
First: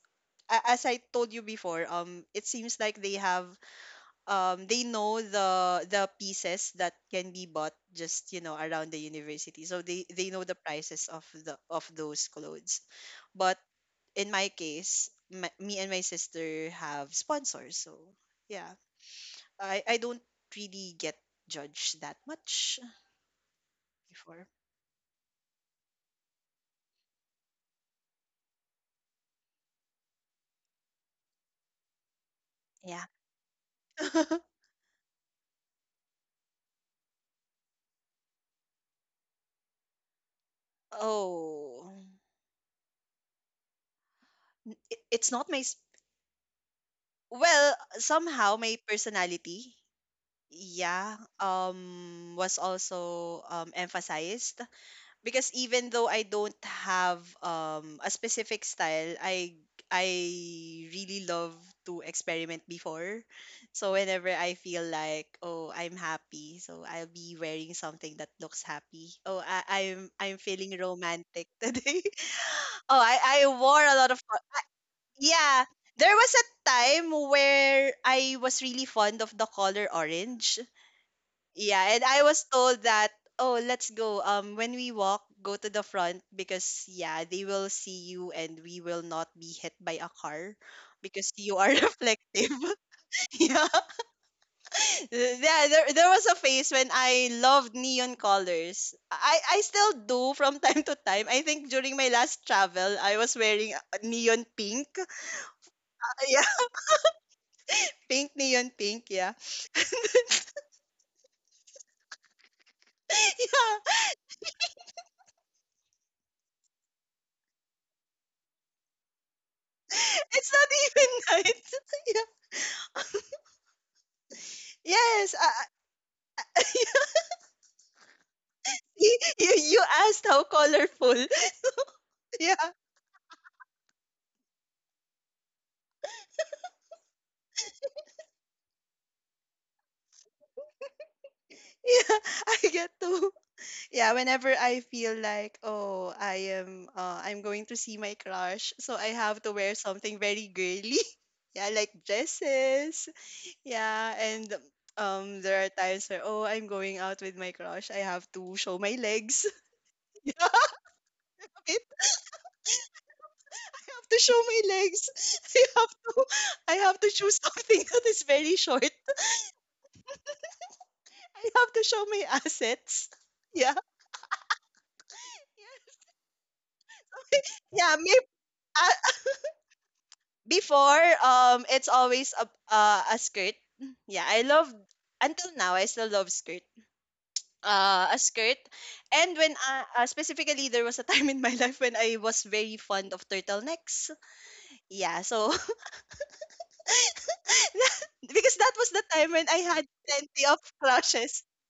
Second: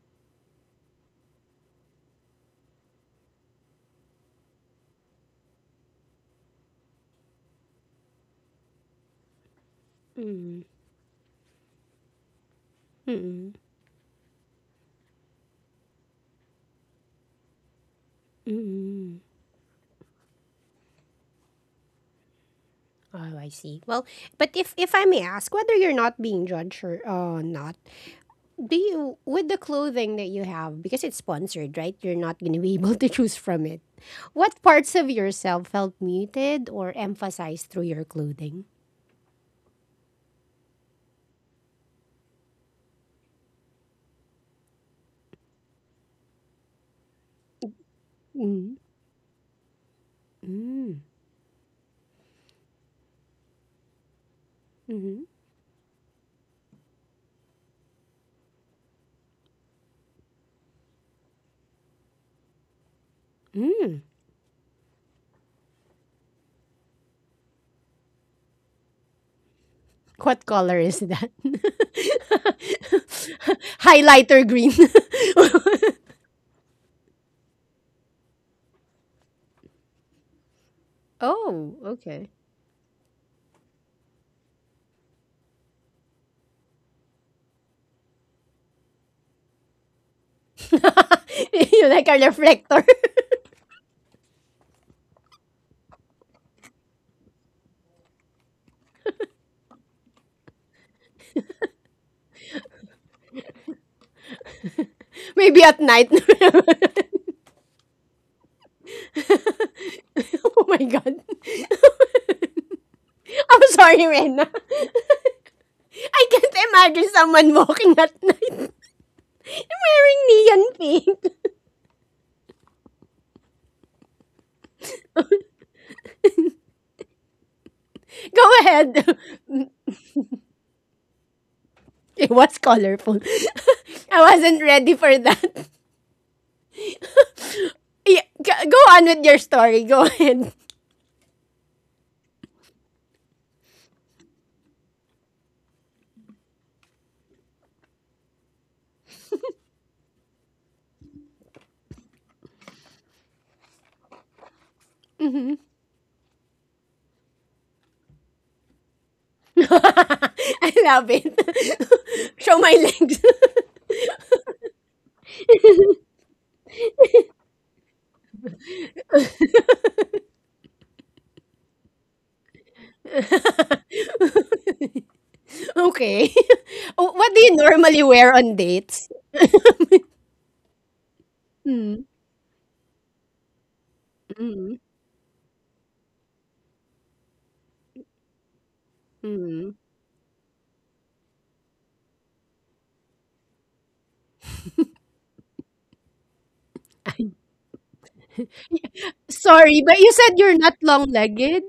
as I told you before, it seems like they have, they know the pieces that can be bought just around the university, so they know the Mhm. prices of the of those clothes. Mhm. But in my case, me and my sister have sponsors, so yeah, Mhm. I don't really get judged that much Oh, I see. Well, before. but if I may ask whether you're not being judged or not, do you with the clothing that you have because it's sponsored, right? You're not going to be able Yeah. to choose from it. What parts of yourself felt muted or emphasized through your clothing? Oh. I it's not my s well, somehow Mm. my personality, Mm. yeah, was also, emphasized Mhm. because even though I don't have, a specific style, I really love to experiment before. So Mm. whenever I feel like, oh, I'm happy, so I'll be wearing something that looks happy. Oh, I'm What feeling color is that? romantic today. Oh, I wore a lot of. Highlighter green. Yeah, there was a time where I was really fond of the color orange. Oh, Yeah, and I okay. was told that, oh, let's go. When we walk, go to the front because, yeah, they will see you and we will not be hit by a car because You you are like a reflective. reflector. Yeah, yeah. There was a phase when I loved neon colors. I still do from time to time. I think during my last travel, I was wearing neon pink. Maybe at night. Yeah, pink neon pink. Yeah. Oh my god. I'm sorry, Yeah, Rena. I can't imagine someone walking at night wearing it's neon not pink. even night. Yeah. Yes, Go ahead. you, you you asked how colorful. It was Yeah, colorful. I wasn't ready for that. Yeah, go on with your story. Go ahead. yeah, I get to. Yeah, whenever I feel like, oh, I'm going to see my crush, so I have to wear something very girly. Yeah, like dresses. Yeah, and, there are times where, oh, I'm going out with my crush. I have to show my legs. Yeah, I love okay. it. Show my legs. I have to show my legs. I have to I have to choose something that is very short. I have to show my assets. Yeah. Okay. Oh, what do you Yeah, normally maybe, wear on uh, dates? before, it's Mm, always a, a skirt. Yeah, I love. mm, Until now I still love skirt. A skirt. And when mm. Specifically there was a time in my life when I was very fond of turtlenecks. Yeah, so because that was the time when I Sorry, had but you said plenty you're of not crushes. long-legged.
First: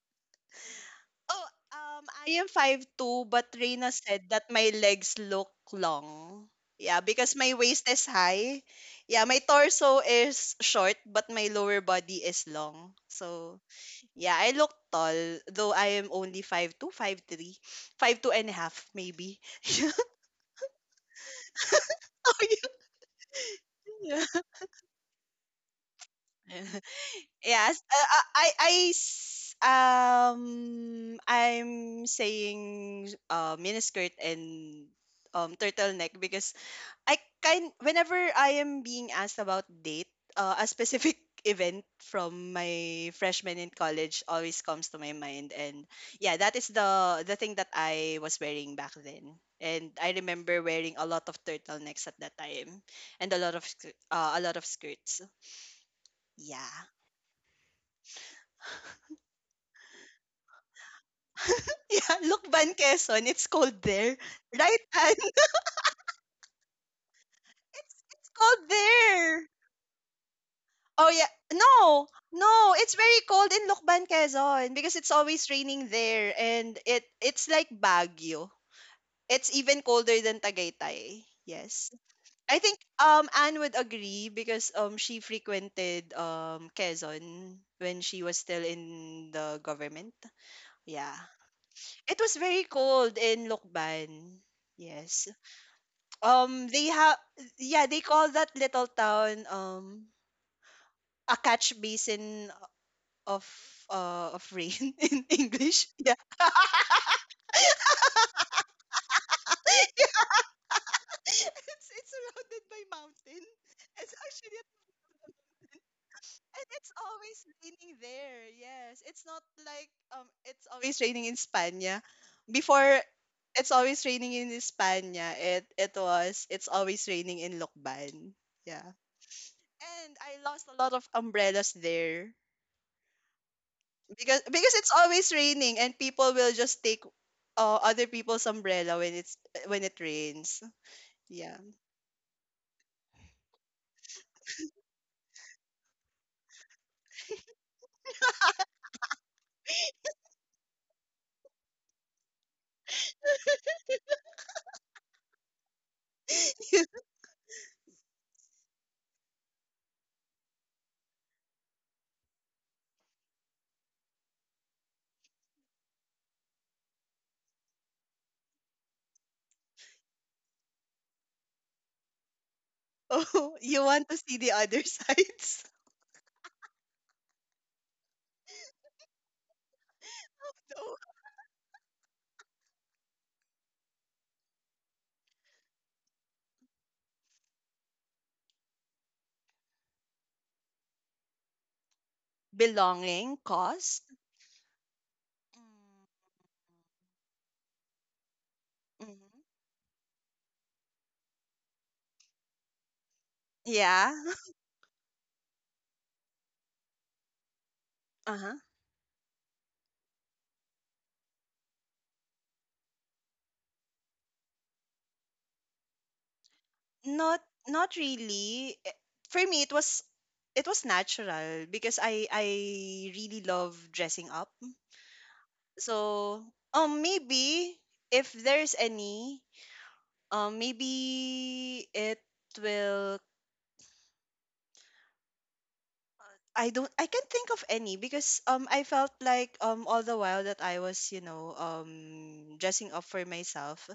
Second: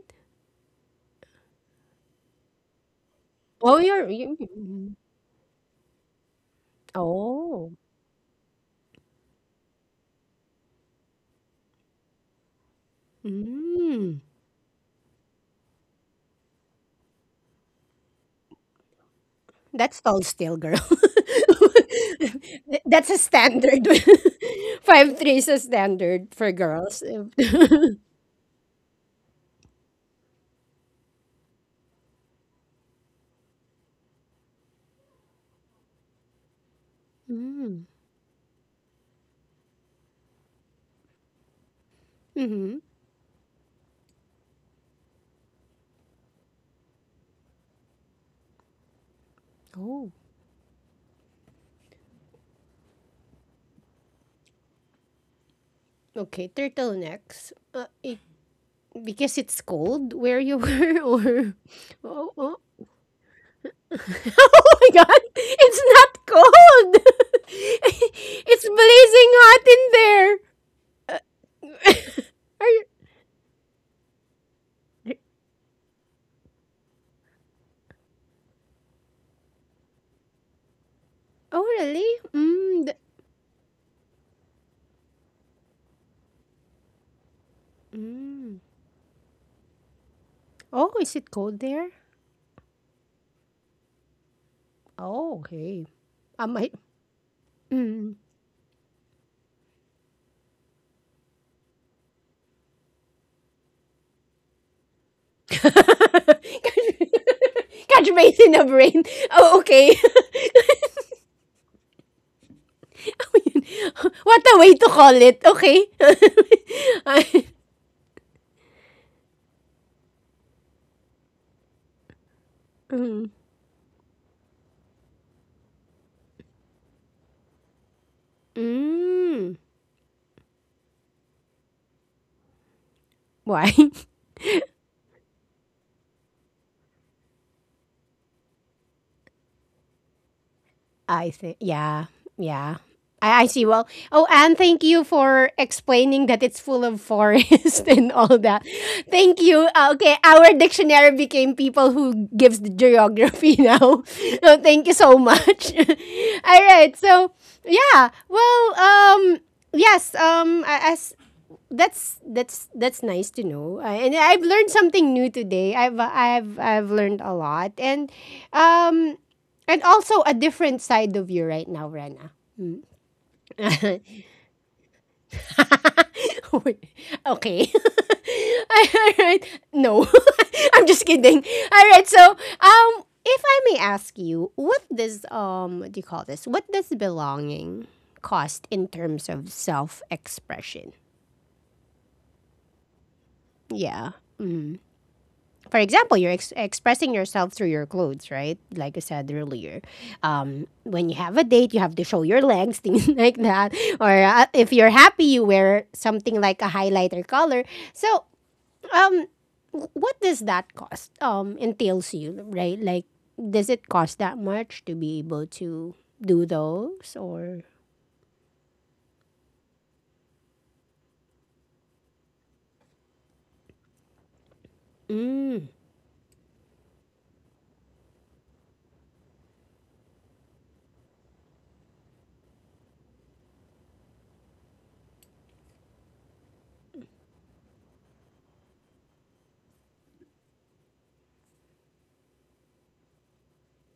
Oh, I am 5'2", but Oh, Reina you're. said You, that my mm. legs look long. Yeah, because my Oh. waist is high. Yeah, my torso is short, but my lower body is long. So, Mm. yeah, I look tall, though I am only 5'2", 5'3", 5'2" and a half maybe. That's tall still, girl. That's a standard. Yeah. 5'3" is a standard for girls. Yes, Mm. I'm saying miniskirt and turtleneck because I kind whenever I am being asked about date, a specific event from Mm-hmm. my freshman in college always comes to my mind, and yeah, that is the thing that I was wearing back then. And I Oh. remember wearing a lot of turtlenecks at that time, and a lot of skirts. Okay, Yeah. turtlenecks. Because it's cold where you were, or Yeah. oh, Look, oh. Ban Quezon, it's cold there, Oh right? my Han? god, it's not cold. It's It's cold blazing there. hot in there. Oh yeah. No, Are no, you? it's very cold in Lokban, Quezon because it's always raining there, and it's like Baguio. It's even colder than Tagaytay. Oh Yes. really? I think, Anne would agree because, she frequented, Quezon when she was Mm. still in the government. Oh, is Yeah. it cold there? It was very cold in Lokban. Yes. Oh okay. I might. They have Yeah, they Mm. call that little town, a catch basin of, of rain in English. Yeah. Catch Yeah. me in the brain. Oh okay. It's it's surrounded by mountain. It's What actually a a way to call it, mountain, okay? and it's always I- raining there. Yes. It's not like, it's always raining in Spania. Before mm, it's always raining in Spania. It's always raining in Lokban. Yeah. mm. And I lost a lot of umbrellas there Why? because it's always raining and people will just take, other people's umbrella when it rains. I think, Yeah. yeah, yeah. I see. Well, oh, Anne, thank you for explaining that it's full of forest and all that. Thank you. Okay, our dictionary became people who gives the geography now. So thank you so much. All right. So yeah. Well. Yes. As that's that's nice to know. And I've learned something new today. I've learned a lot, um, and also a different side of you right now, Rena. Oh, you want to see the other sides? Wait, okay. All right. No, I'm No. just kidding. All right. So, if I may ask you, what does what do you call this? What does belonging cost in terms of self-expression? Belonging, cost. Yeah. For Mm. example, you're expressing yourself through your clothes, right? Like I said Mhm. earlier, when you have a date, you have to show your legs, things like that. Or Yeah. If you're happy, you wear something like a highlighter color. So, Uh-huh. um, what does that cost? Entails you, right? Like, does it cost that much to be able to do those? Not Or not really. For me it was, it was natural because I really love dressing up. mm, So, maybe if there's any, maybe it will I can't think of any because, I felt like, all the while that I was, dressing up for myself,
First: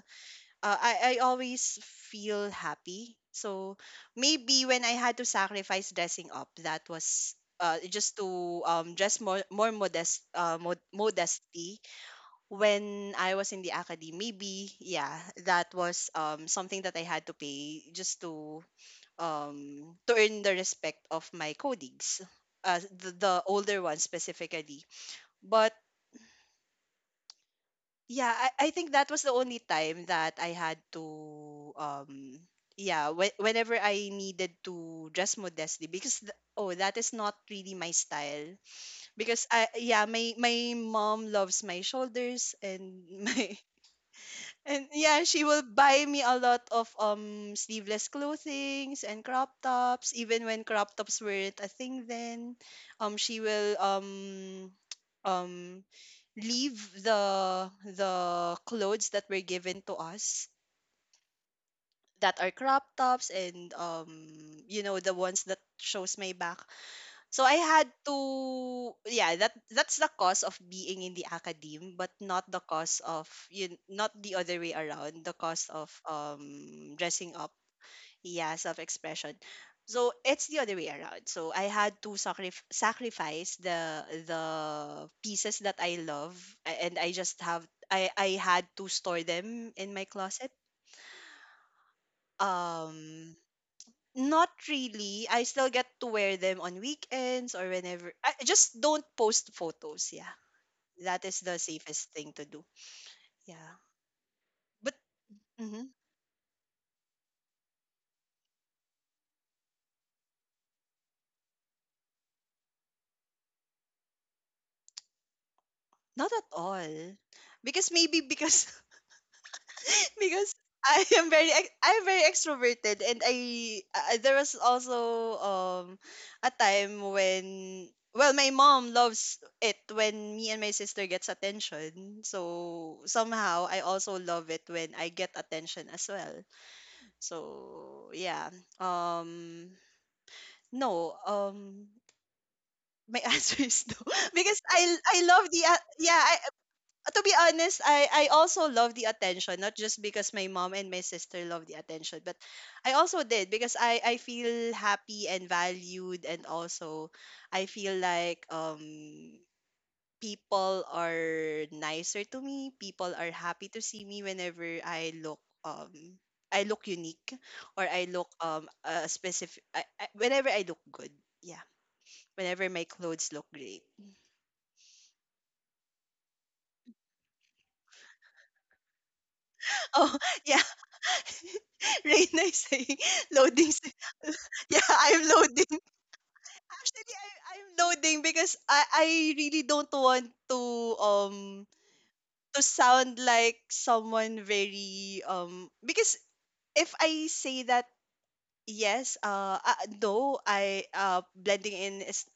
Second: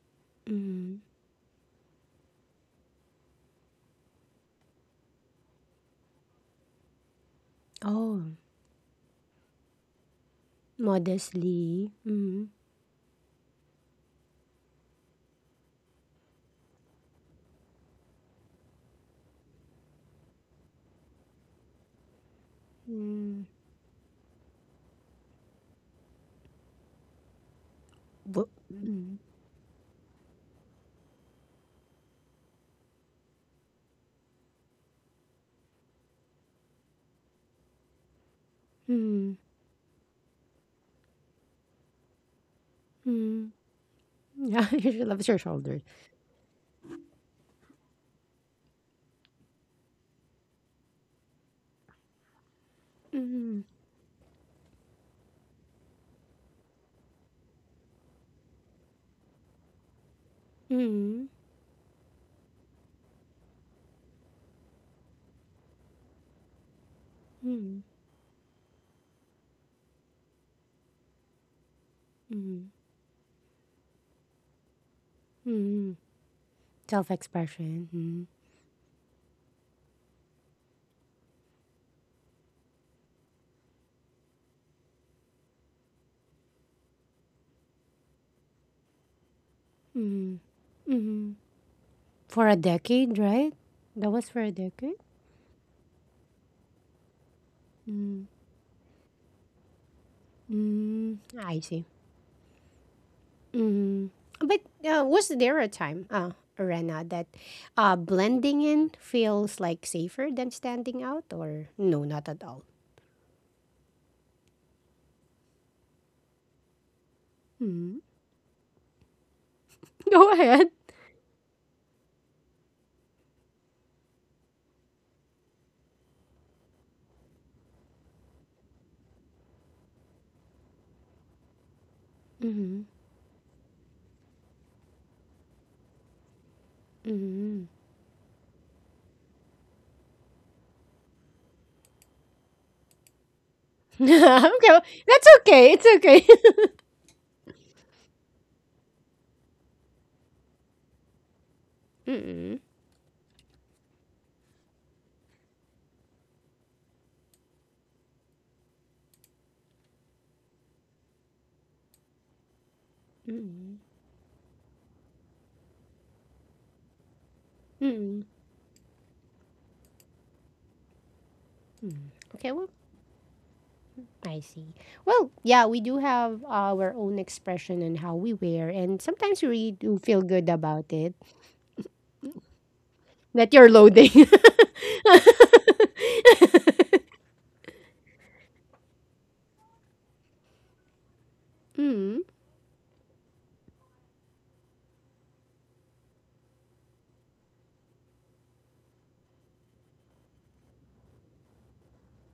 mm, I always feel happy. So maybe when I had to sacrifice dressing up, that was just oh, to dress more modesty modestly. When I was in the academy. Maybe, yeah, that was, something that I had to pay just to earn the respect of my colleagues, the mm, older ones specifically. But yeah, bu- I think that mm, was the only time that I had to, whenever I needed to dress modestly because, oh, that is not really my style. mm, Because, yeah, my mom loves my shoulders and mm. my. Yeah, you And should love yeah, your she will shoulders. buy me a lot of sleeveless clothings and crop tops. Even when crop tops weren't a thing then, she Mm-hmm. will um leave the clothes that were given to us Mm-hmm. that are crop tops and the ones that shows my back, so I Mm-hmm. had to. Yeah, that's the cause of being in the academe, but not the Mm-hmm. cause of you not the other way around, the cause of Mm-hmm. Dressing up, Self-expression. Mm-hmm. yeah, self-expression. So it's the other way around. So I had to sacrifice the pieces that I love and I just have I had to store them in my closet. Mm-hmm. Mm-hmm. For a decade, Um right? That was for not a decade. really. I still get to wear them on weekends or whenever. Mm-hmm. I just don't post photos. Yeah. Mm, That is the I see. safest thing to do. Yeah. mm But But was there a mhm, time, Rena, that blending in feels like safer than standing out, or no, not at all? not at all. Because mm maybe because Go because ahead. I am very extroverted, and I there was also, a time when, well, my mom loves it when me and my sister gets attention. Mm-hmm. So somehow I also love it when I get attention as well. Mm-hmm. So yeah. Um no, my answer is no Okay, because well, I that's love okay. It's yeah, okay. To be honest, I also love the attention, not just because my mom and my sister love the attention, but Mm-mm. I also did because I feel happy and valued, and also I feel like, people are nicer to me. People are happy to see me whenever um I look unique or I Mm. look, a specific I, whenever I look good. Yeah. Okay, Whenever well, my clothes look great. I see. Well, yeah, we do have our own expression and how we wear, and sometimes we really do Oh, feel good yeah. about it. Reina is saying That loading. you're loading. Yeah, I'm loading. Actually, I'm loading because I really don't want um Mm. to sound like someone very because if I say that. Yes, though I blending in is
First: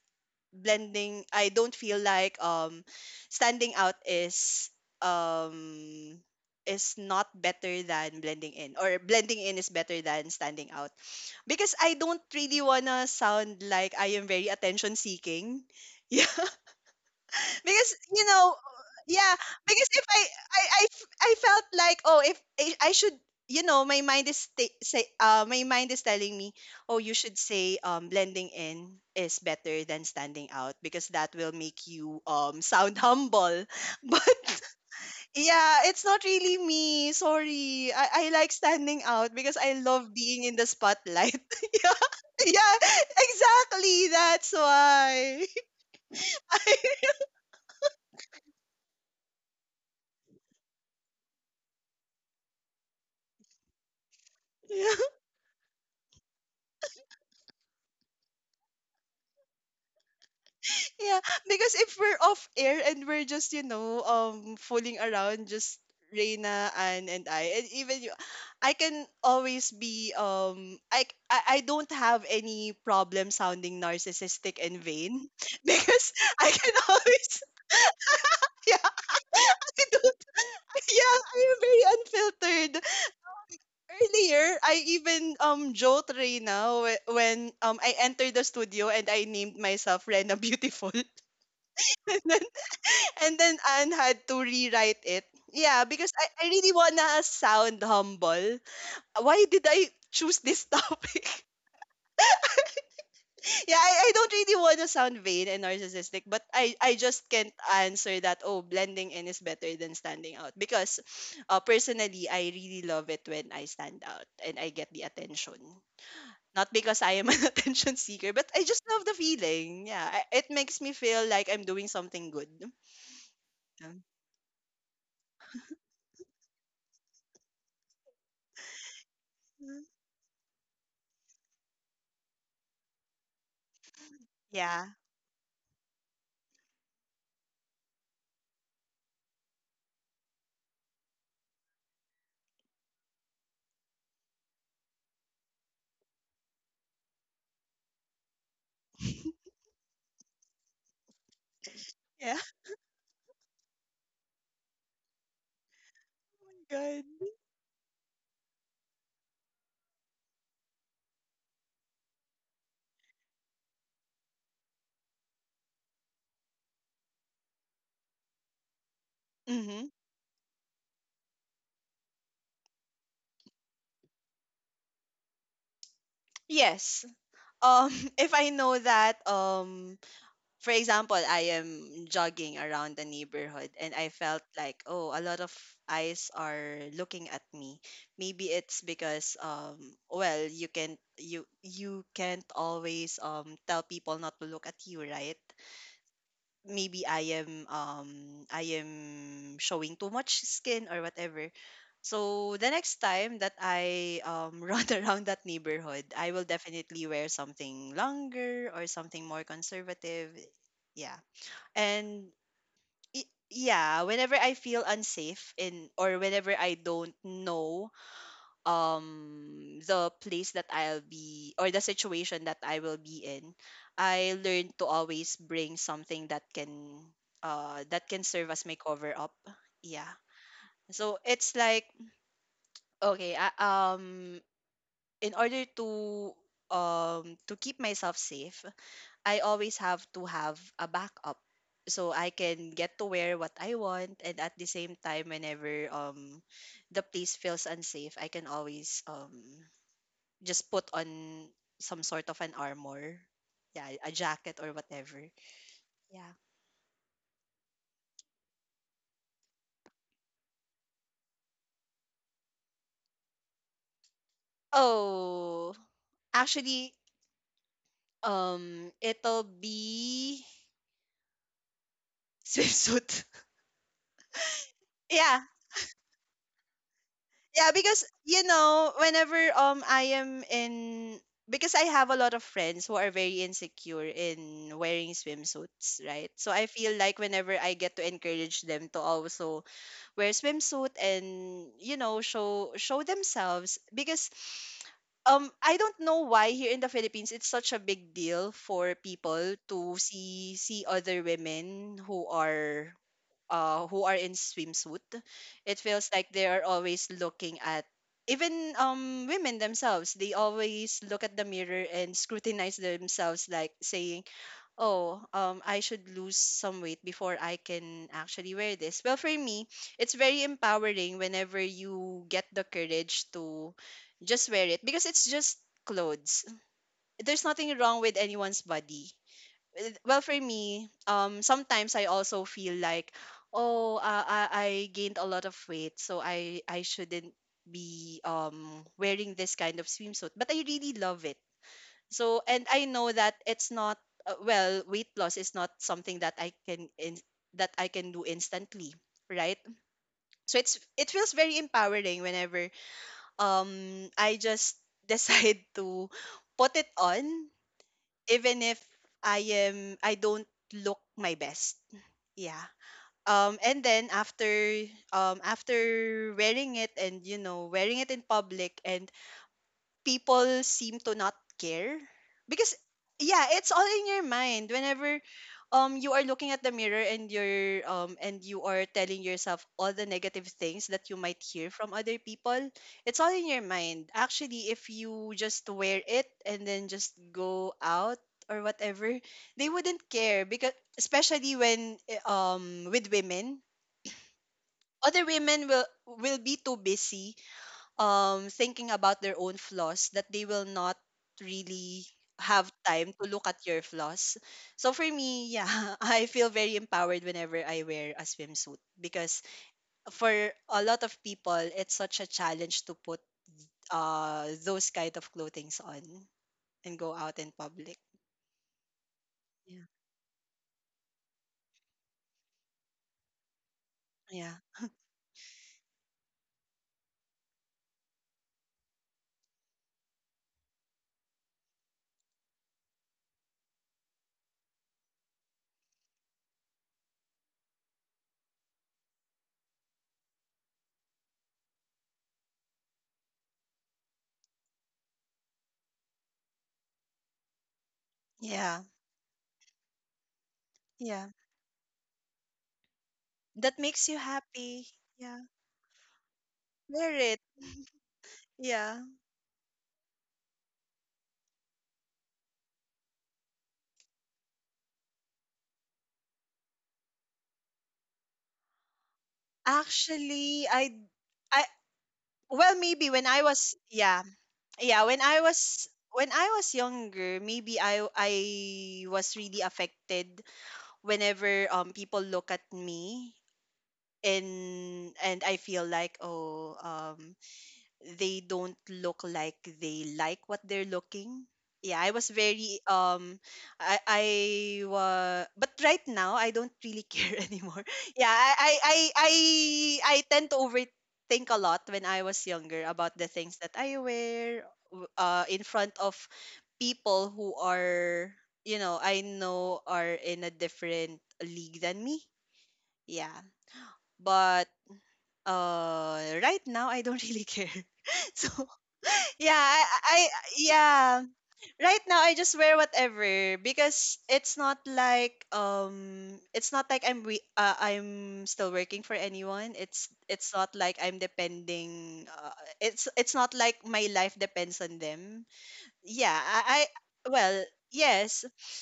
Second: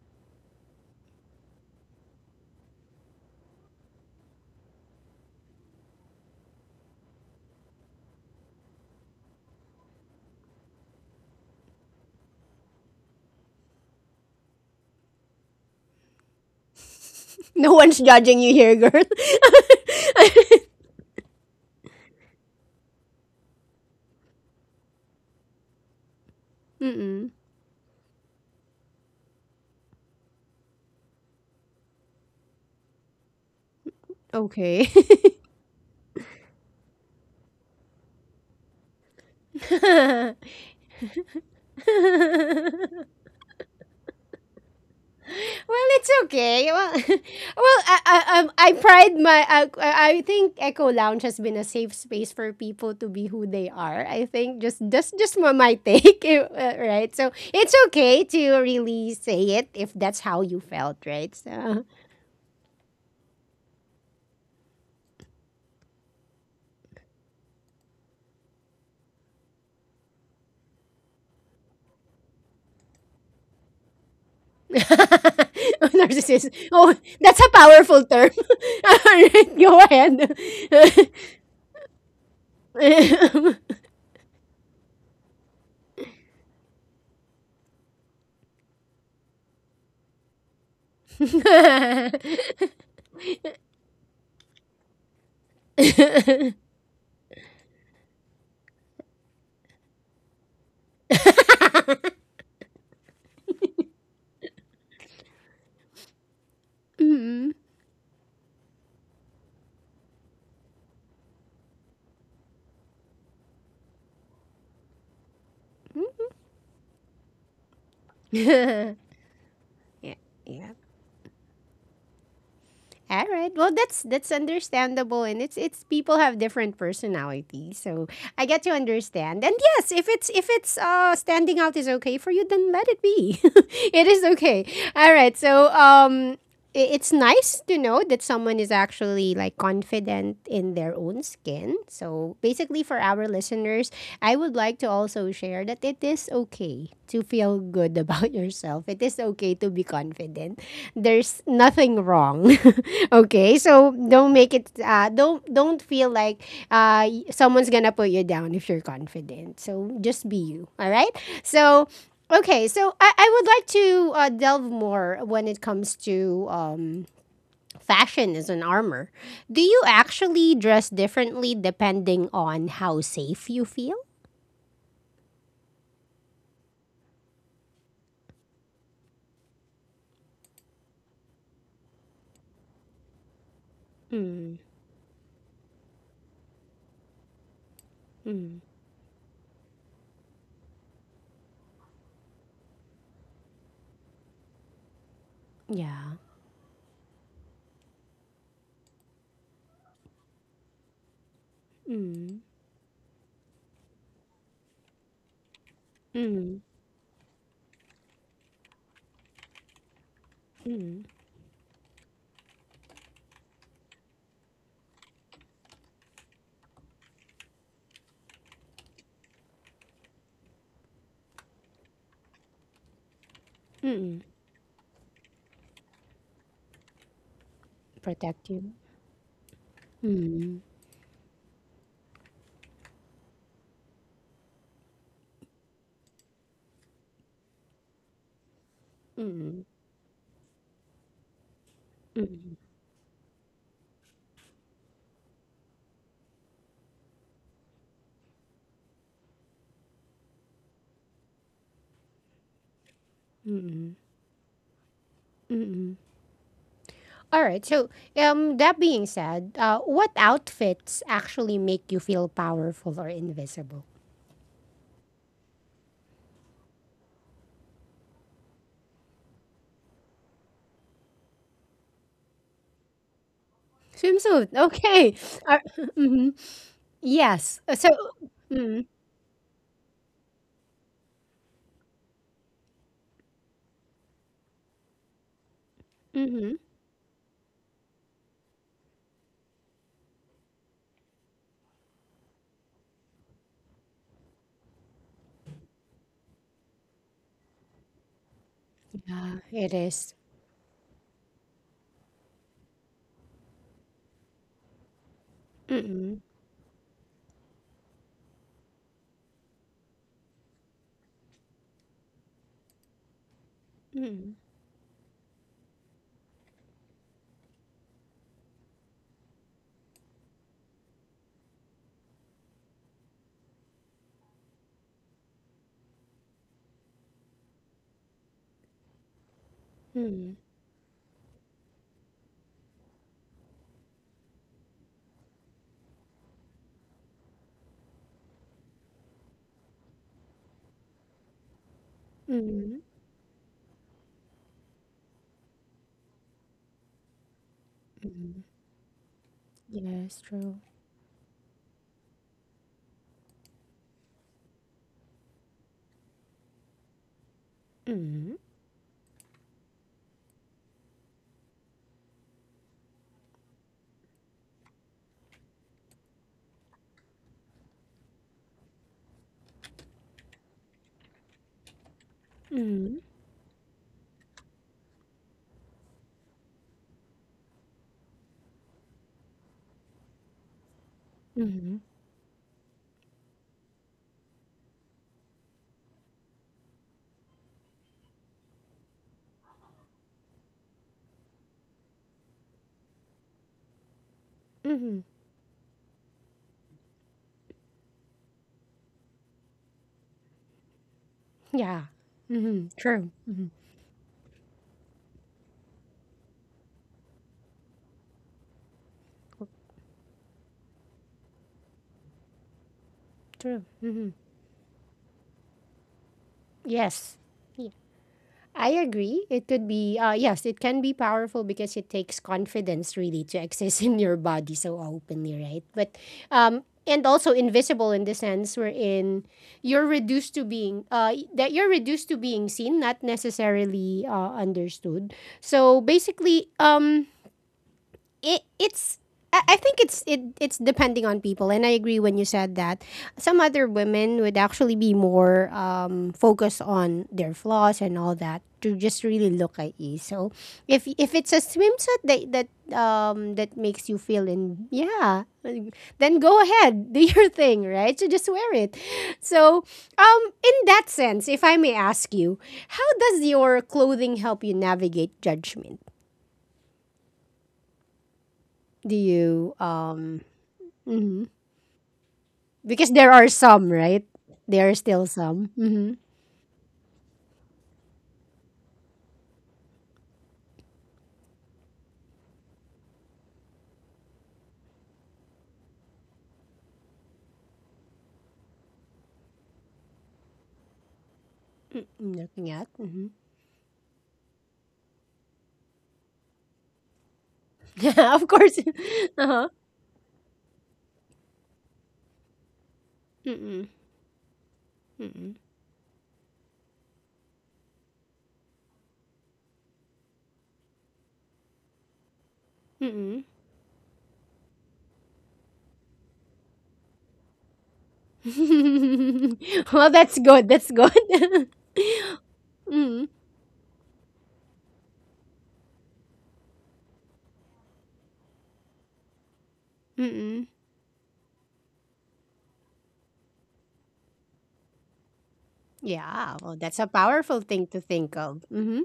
blending I don't feel like standing out um is not better than blending in, or blending in is better than standing out, because I don't really wanna sound like I am very attention seeking. Yeah. No Because, one's you judging you know, here, girl. yeah, because if I I, f- I felt like, oh, if I, I should, my mind is t- say my mind is telling me, oh, you Mm-mm. should say blending in is better than standing out because that will make you sound humble. But Okay. yeah, it's not really me. Sorry. I like standing out because I love being in the spotlight. Yeah. Yeah, exactly. That's why. Well, it's okay. Well, well, I pride my. I think Echo Lounge has been a safe space for people to be who they are. I think just just just my take, right? So it's okay to really say it if that's how you felt, Yeah, right? because So. if we're off air and we're just, fooling around just Reina, Anne and I, and even you, I can always be I don't have any problem sounding narcissistic and vain Oh, because I narcissist. can Oh, always that's a powerful term. yeah All right, go I don't ahead. yeah I'm very unfiltered. Earlier I even joked Reina when I entered the studio and I named myself Rena Beautiful. And then Anne had to rewrite it. Yeah, because I really wanna sound humble. Why did I choose this topic? Yeah, I don't really wanna sound vain and narcissistic, but I just can't Mm. answer that, oh, blending in is better than standing out. Because personally, I really love it when I stand out and I get the attention. Not because I am an attention seeker, but I just love the feeling. Yeah, Yeah. It Yeah. makes me feel like I'm doing something good. All right. Well, Yeah. that's understandable, and it's people have different personalities, so I get to understand. And yes, if it's standing out is okay for you, then let it be. It is okay. Yeah. All right. So it's nice to know that someone is actually like confident in their own skin. So basically for our listeners, I would like to also share that it is okay to feel good about yourself. It is okay to be confident. There's nothing Yeah. wrong. Okay? So don't make it don't feel like Good. Someone's going to put you down if you're confident. So just be you. All right? So okay, so I would like to delve more when it comes to fashion as an armor. Do you Mm-hmm. actually dress differently depending on how safe you feel? Yes. Um, if I know that, for example, I am jogging around the neighborhood and I felt Mm, like, oh, a lot of eyes are looking at me. Maybe mm, it's because, well, you can you can't always tell people not to look at you, right? yeah. Maybe I am showing too much skin or whatever. Mm, So the next time that I run around that neighborhood, I will mm, definitely wear something longer or something more conservative. Yeah. And yeah, whenever I feel unsafe in, or whenever I don't know the place that I'll be or the situation that I will be in, mm, I learned to always bring something that can protect serve as you. my cover up. Yeah. So it's like, okay, in order to keep myself safe, I always have to have a backup so I can get to wear what I want, and at the same time whenever the place feels unsafe, I can always just put on some sort of an armor. Yeah, a jacket or whatever. Yeah. All right. So, that being said, what outfits actually make you feel powerful or invisible? Oh, actually, it'll be swimsuit. Swimsuit. Okay. Yeah, Uh, mhm. Yes. yeah, So. because you Mm, know, whenever I am in, because I have a lot of friends who are very insecure in wearing swimsuits, right? So mm-hmm. I feel like whenever I get to encourage them to also wear swimsuit and you know show themselves because I don't know why here in the Philippines it's such a big deal for Yeah, people it to is. See other women who are in swimsuit. It feels Mm, like they are always looking at even women themselves. They always look at the mirror and scrutinize themselves, like saying, mm, oh, I should lose some weight before I can actually wear this. Well, for me, it's very empowering whenever you get the courage to just wear it, because it's just clothes. There's nothing wrong with anyone's body. With- well, mm, for me, sometimes I also feel like, oh, I gained a lot of weight, so I shouldn't be wearing this kind of swimsuit, but I really love it. So, and mm, I know that it's not well, weight loss is not something that that I can do mm. instantly, right? Yes, true. So it's it feels very empowering whenever um I just decide to put it on, Mm, even if I I don't look my best. Yeah. And then after after wearing it, and you know wearing it in public, and people seem to not care, because mm, yeah, it's all in your mind. Whenever you are looking at the mirror and you are telling yourself all the negative things that you might hear mhm, from other people, it's all in your mind actually. If you just wear it and then just go out or whatever, they wouldn't care, because especially when eh, with women, mhm. other women will be too busy thinking about their own flaws that they will not Yeah. really have Mhm, true. time to look Mhm, at your flaws. So for me, yeah, I feel very empowered whenever I wear a swimsuit, because for a lot of people, it's such a challenge to put true. Mhm. Those kind of clothings on and go Yes. out in public. I agree. It could Yeah. be, yes, it can be powerful because it takes confidence really to access in your Yeah. body so openly, right? But, and also invisible in the sense wherein you're reduced to being, that you're reduced to being seen, not necessarily understood. So basically, it it's I think it's depending on people, and I agree when you said that. Some other women would actually be more focused on their flaws and all that to Yeah. just really look at you. So if if Yeah. it's a swimsuit that that That makes you makes you feel in happy. yeah, Yeah. then go ahead, do Wear your it. thing, right? So just wear it. Yeah. So in that sense, if I may ask you, how does your clothing help you navigate judgment? Do you um? Actually, Mm-hmm. I well Because there maybe are when I some, was, right? yeah, There are still yeah, when I some. was Mm-hmm. Younger maybe I was really affected whenever people look at me, and I feel like, oh, they don't look like they like what they're looking. Mm, Yeah, I'm I was looking at. very Mm-hmm. I wa but right now I don't really care anymore. Yeah, of Yeah, course. Uh-huh. I tend to overthink a lot when I was younger about the things Mm-mm. that I wear Mm-mm. In front of people who are, you know, I know are in a different league than me. Mm-mm. Yeah. But right now I don't really care. So yeah, Well, that's I good. That's good. yeah. Right now I just wear mm whatever, because it's not like I'm still working for anyone. It's Mm-mm. Not like I'm depending it's not like my life depends on them. Yeah. Yeah, Well, that's a I powerful well, thing to think of. yes, Mm-hmm.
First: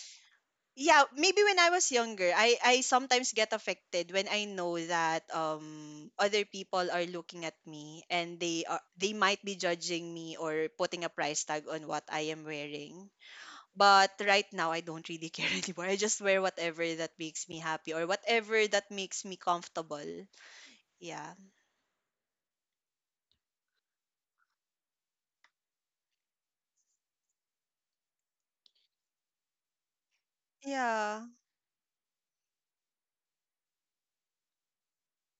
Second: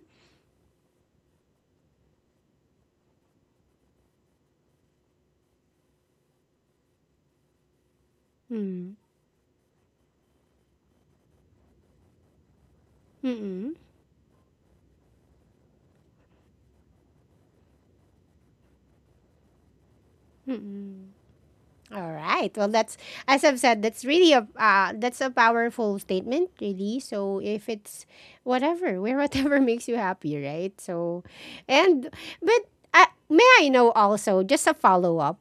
yeah, maybe when I was younger I sometimes get affected when I know that other people are looking at me and Mm-mm. they might be judging me or putting a price tag on what I am wearing. Mm-mm. But right now I don't really care anymore. I just wear whatever that makes me happy or whatever that makes me comfortable. Mm-mm. Yeah. All right. Well, that's as I've said, that's really a that's a powerful statement, really. So if it's whatever, wear whatever makes you happy, right? So, Yeah. and but may I know also just a follow up?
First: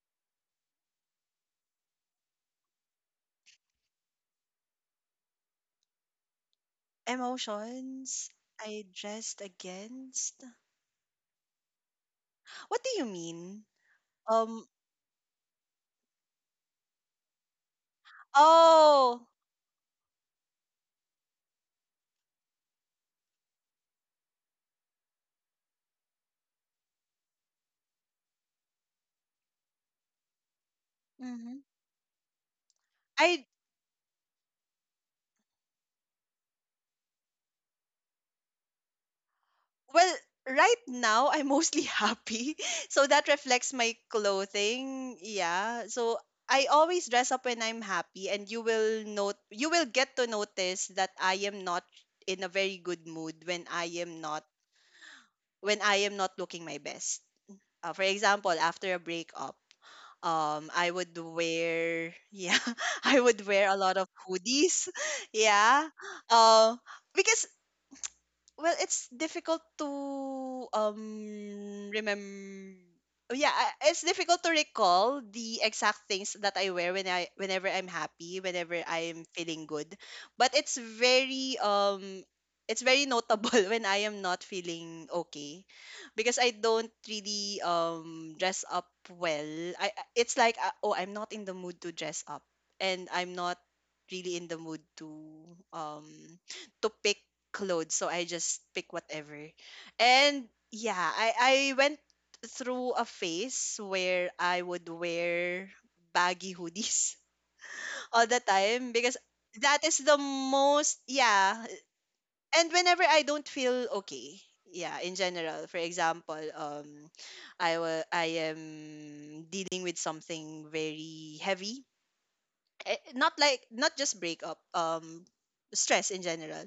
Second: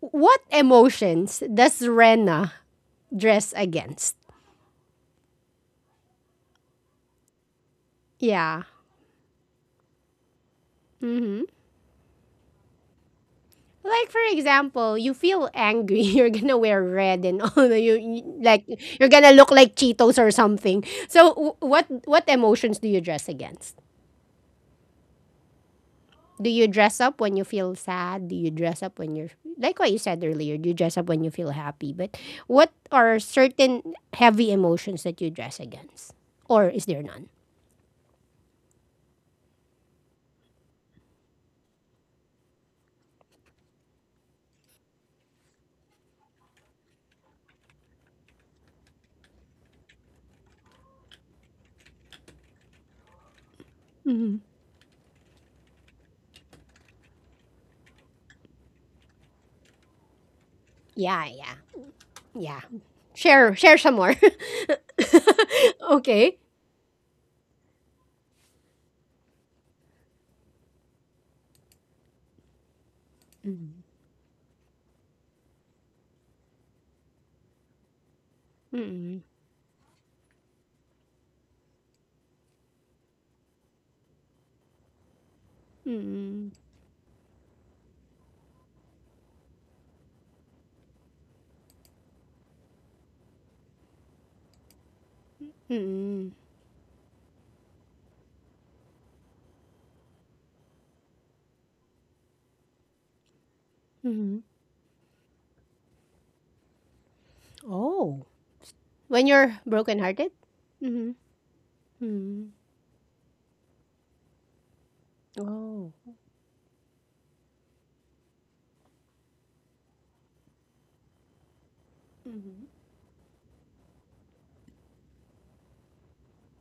What emotions does Rena dress against? Emotions Yeah. I dressed against? Mm-hmm. What do you mean? Like for um example, you feel angry, you're gonna wear red and you like you're oh gonna look like Cheetos or something. So what emotions do you dress against? Do you dress up when you feel sad? Do you dress up when you're like what you said earlier? Do you dress up when you feel mhm. happy? But what are I, certain heavy emotions that you dress against, or is there none? well, right now I'm mostly happy. So that reflects my clothing. Yeah. So I always dress up when I'm happy, and you will note you will get to notice that I am not in a very good mood when I am not looking my best. For example, after a breakup, I would Yeah, yeah, wear yeah, yeah. I would Share, wear a share lot some of more. hoodies. Yeah. Okay. Uh, because well, it's difficult to um remember. Yeah, I- it's difficult to recall the exact things that I wear whenever I'm happy, whenever I'm Mm-mm. feeling good. But it's very notable when I am not feeling okay, because I Mm-mm. don't really dress up well. I- I- it's like, oh, I'm not in the mood to dress up, and I'm not really in the mood um Mm-mm. to pick clothes, so I just pick whatever. And yeah, I went through a phase where Mm-mm. I would wear baggy hoodies all Oh, the time, because when you're that is the brokenhearted. most, Mm-hmm. yeah. Mm-hmm. And whenever I don't feel okay, yeah, in general. For Oh. example, I am dealing with something very heavy. Mm-hmm. Eh, not like not just breakup, stress in general.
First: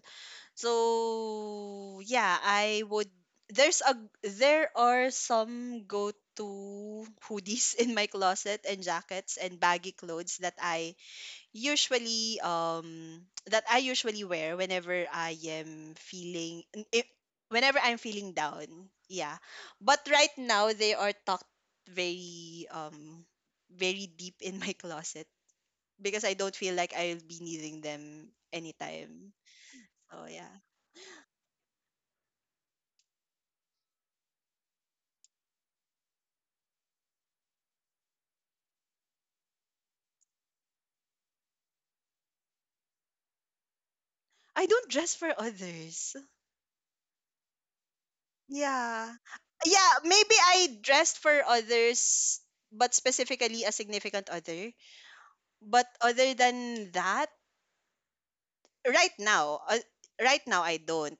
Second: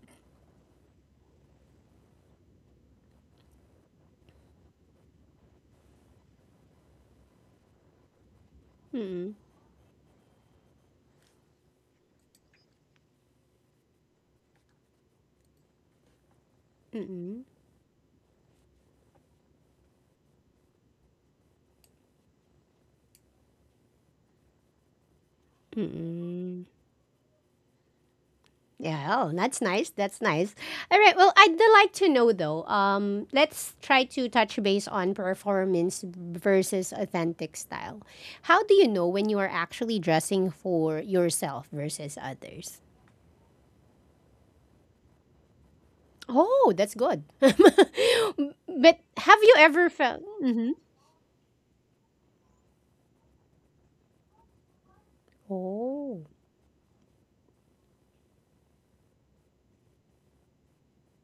So yeah, I would there's a there are some go to hoodies in my closet, and Mm-mm. jackets and baggy clothes that I usually wear whenever I am feeling Mm-mm. whenever I'm feeling down. Yeah. But right now they are tucked very very deep in my closet, because I don't Mm-mm. feel like I'll be needing them Yeah, oh, anytime. that's nice. That's So nice. yeah. All right. Well, I'd like to know though. Let's try to touch base on performance versus authentic style. How do you know when you are actually dressing for yourself versus others? I don't dress for others. Oh, that's good. But Yeah. have you ever Yeah, felt? maybe I dressed for others, but specifically a significant other. But Oh, other than that, right now, right now I don't.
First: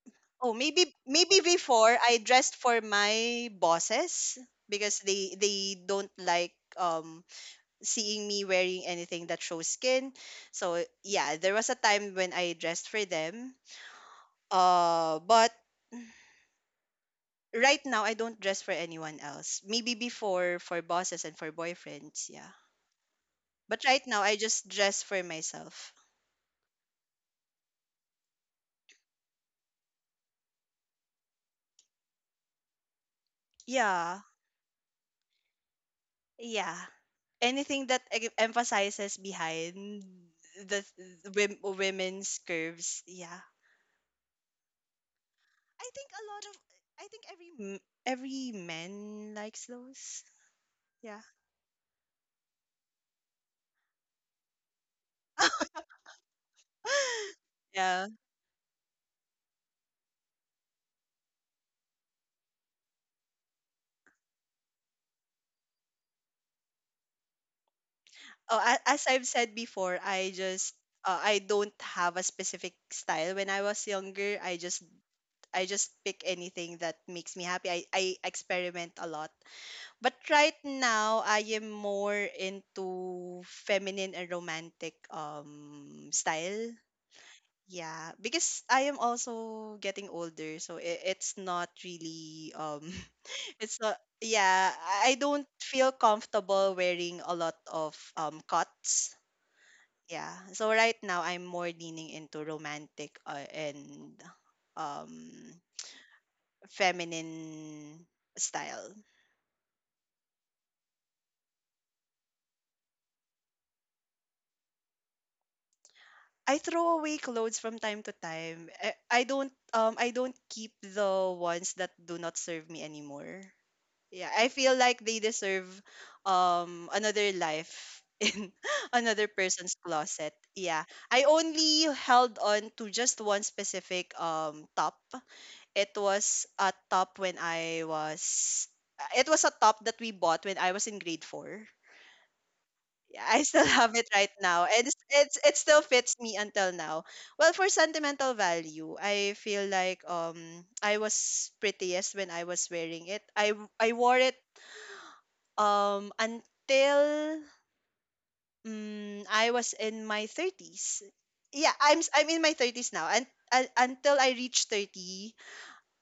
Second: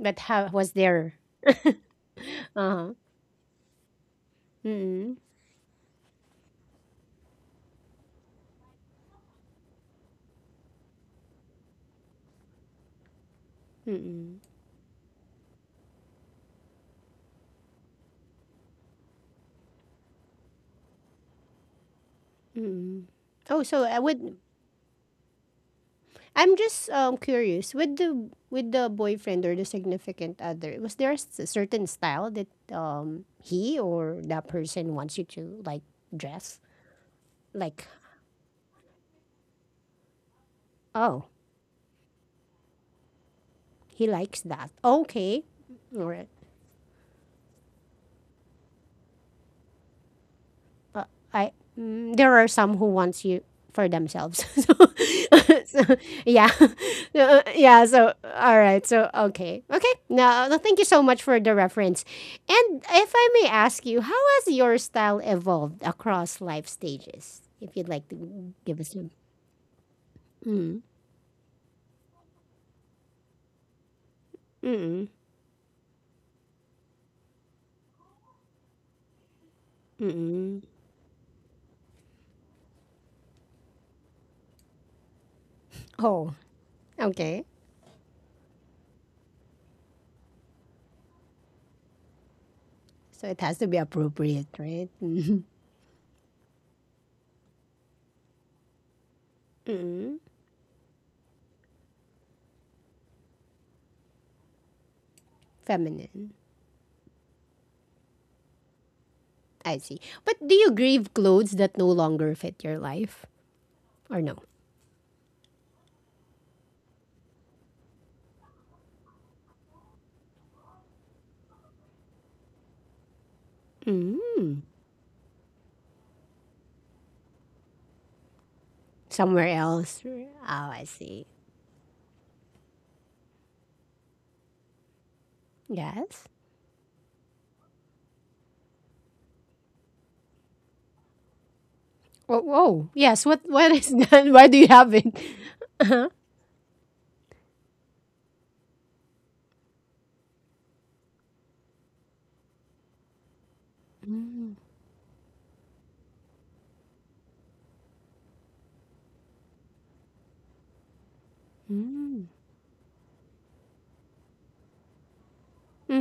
but how Oh, was maybe there? maybe before I dressed Uh for huh. my bosses, because Mm-mm. They don't like seeing me wearing anything that shows skin. So, yeah, there was a time when I dressed for them. Mm-mm. But right now I don't dress for anyone else. Maybe before for bosses and for boyfriends, yeah. Mm-mm. Oh, But so I right now would. I just dress for myself. I'm just curious with the boyfriend or the significant other. Was there a certain style that he or Yeah. that person wants you to like dress? Yeah. Anything Like, that emphasizes behind the, oh, the women's curves, yeah. he likes that. Okay, I think or a lot of I think every every man likes those. uh, Yeah. I mm, there are some who wants you for themselves. So, so, yeah, yeah. yeah. So all right. So okay, okay. Now thank you so much for the reference. And if I may ask you, how has your style evolved across life stages? If you'd like to Oh, give us as some. I've said before, Mm, I don't have a specific style when I was younger. Mm, I just pick anything that makes me happy. I experiment a lot. But right mm. now, I am more into feminine and romantic Oh, style. okay. Yeah, because I am also getting older, so it's not really So it has to be it's not appropriate, yeah, right? I don't feel comfortable wearing a lot of cuts. Mm, Yeah. So right now I'm more leaning into romantic and um feminine. feminine style. I see. But do you grieve clothes that no longer fit your life? Or no? I throw away clothes from time to time. I don't I don't keep the ones that do not serve me anymore. Yeah, I Mm, feel like they deserve another life in another somewhere person's else. closet. Oh, I Yeah. I see. only held on to just one specific top. It Yes. was a top when I was it was a top that we bought when I was in grade 4. Oh, oh yes. Yeah, What? I still What is have it that? right Why do now. you And have it? it's it still Uh-huh. fits me until now. Well, for sentimental value, I feel like I was prettiest when I was wearing it. I wore it Mm, until I was in my 30s. Yeah, I'm mhm, in my 30s now. And until I reached 30,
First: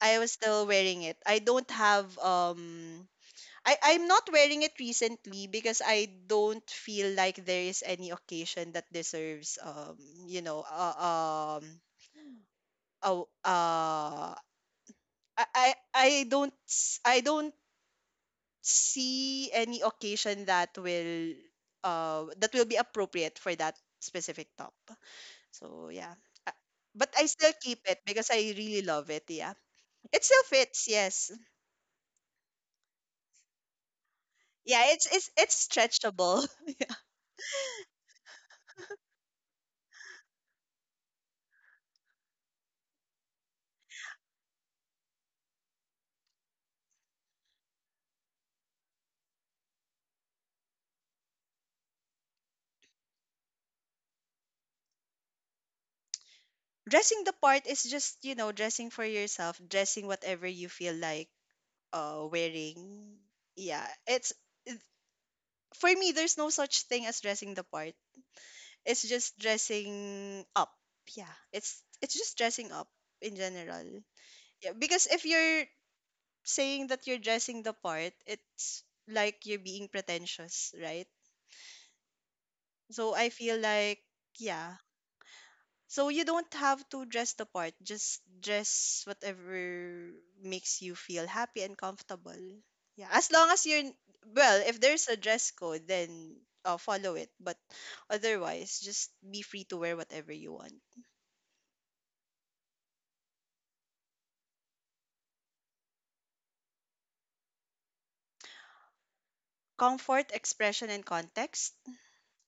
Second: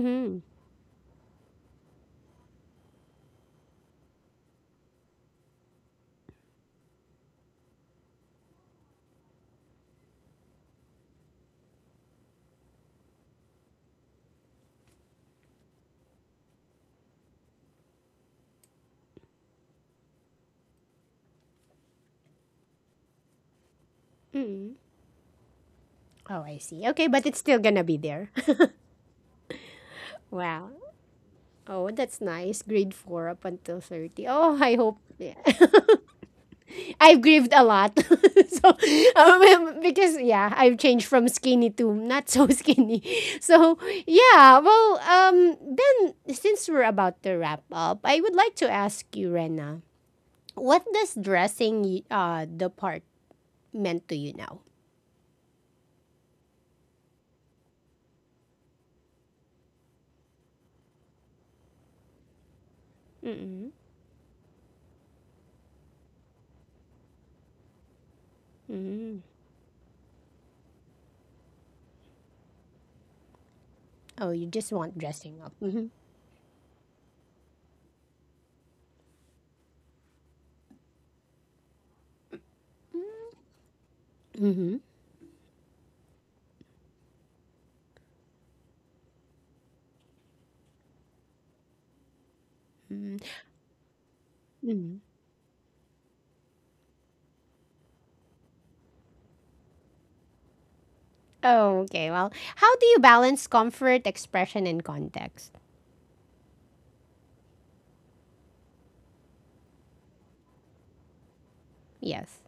I was still wearing it. I don't have I I'm not wearing it recently because I don't feel like there is any occasion that deserves you know uh, um oh uh I don't see any occasion that will be appropriate for that specific top. So yeah. Oh, Uh, I see. Okay, But I but it's still still gonna keep be it because there. I really love it. Yeah, it still Wow. fits. Yes, Oh, that's nice. Grade four up until 30. Oh, I yeah, hope. it's Yeah. it's stretchable. I've grieved a lot. So, because yeah, I've changed from skinny to not so skinny. So, yeah, well, then since we're about to wrap up, I would like to ask you, Rena, what does dressing the part meant to you now? Dressing the part is just you know dressing for yourself, dressing whatever you feel like wearing. Mm-mm. Yeah, it- for me there's no such thing as dressing the part. It's Mm-mm. just dressing up. Yeah, it's just dressing up in general. Oh, you just Yeah, want because if dressing up. you're Mm-hmm. saying that you're dressing the part, it's like you're being pretentious, right? So I feel like, yeah. Mm-hmm. So you don't have to dress the part. Just dress whatever makes you feel happy and comfortable. Yeah, Mm-hmm. as long as you're, well, if Mm-hmm. there's a dress code, then follow it. But otherwise, just be free to wear whatever you want. Oh, okay. Well, how do you balance comfort, expression, and context? Comfort, expression, and context. Yes.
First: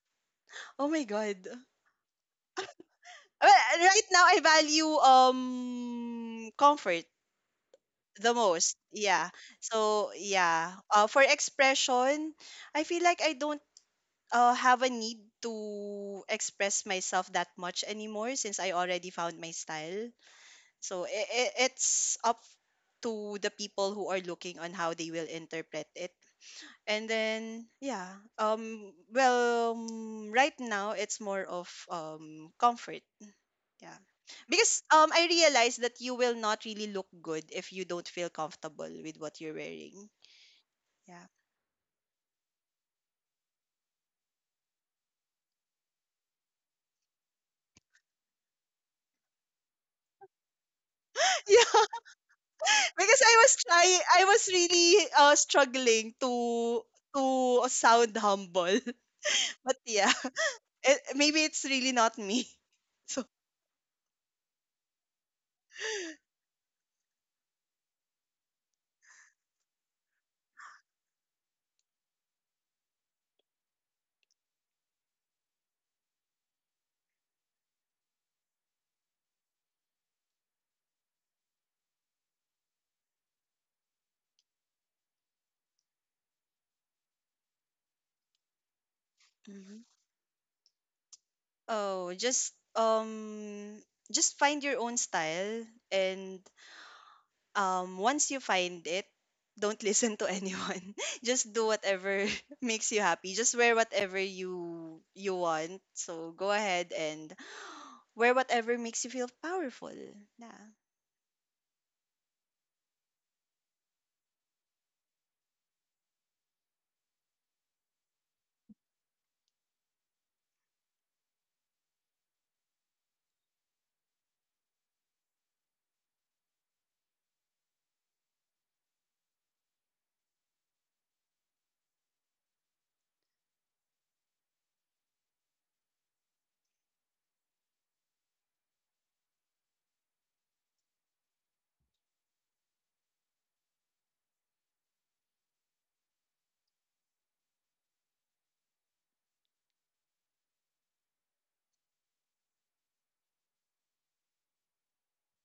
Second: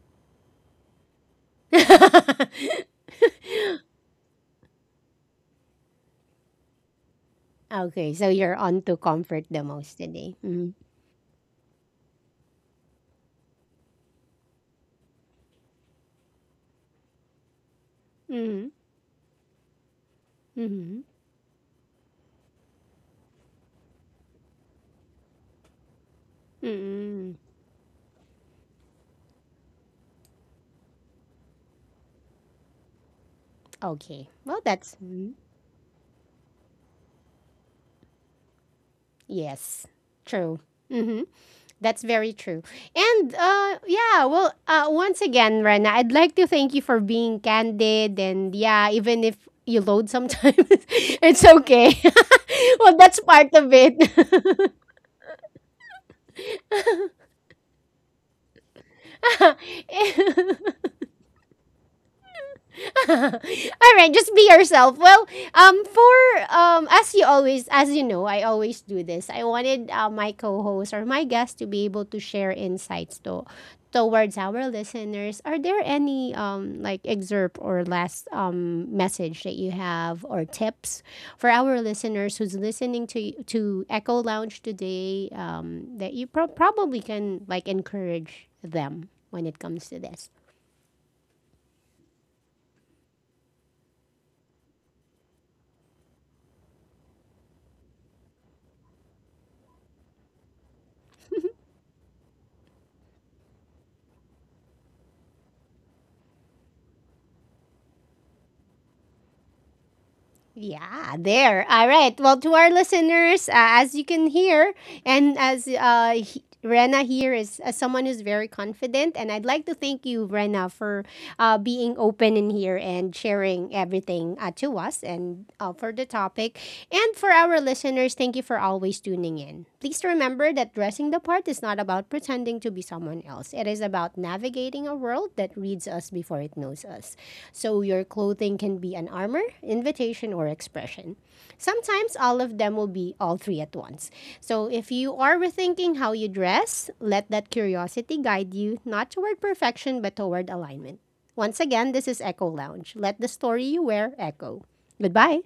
Oh my god. Well, right now I value comfort Okay, so the you're most. on to Yeah. comfort the most So today. Mm-hmm. yeah. For expression, I feel like I don't have a need to express myself that much anymore since Mm-hmm. I already found my style. Mm-hmm. So I it's up to the people who are looking on how they will interpret it. And Mm-hmm. then yeah, right now it's more of comfort. Yeah. Okay. Well, Because that's I mhm. realize that you will not really look good if you don't feel comfortable with what you're Yes, wearing. true. Mm-hmm. Yeah. That's very true. And yeah, well, once again, Rena, I'd like to thank you for being candid. And yeah, even if you load sometimes, it's Yeah. okay. Well, that's Because part of I was it. really struggling to to sound humble. But yeah, maybe it's really not me. So. All right, just be yourself. Well, for as you always, as you know, I always do this. I wanted my co-host or my guest to be able to share insights to towards our listeners. Are there any like excerpt or last message that you have or tips for our listeners who's listening to Echo Lounge today? That you probably can like encourage them when it Mhm. comes to this. Oh, just find your own style, and once you find it, don't listen to anyone. Just do whatever makes you happy. Just wear whatever you want. So go ahead and wear whatever makes you feel powerful. Yeah. Yeah, there. All right. Well, to our listeners, as you can hear, and as Rena here is someone who's very confident, and I'd like to thank you, Rena, for being open in here and sharing everything to us and for the topic. And for our listeners, thank you for always tuning in. Please remember that dressing the part is not about pretending to be someone else. It is about navigating a world that reads us before it knows us. So your clothing can be an armor, invitation, or expression. Sometimes all of them will be all three at once. So if you are rethinking how you dress, let that curiosity guide you not toward perfection but toward alignment. Once again, this is Echo Lounge. Let the story you wear echo. Goodbye.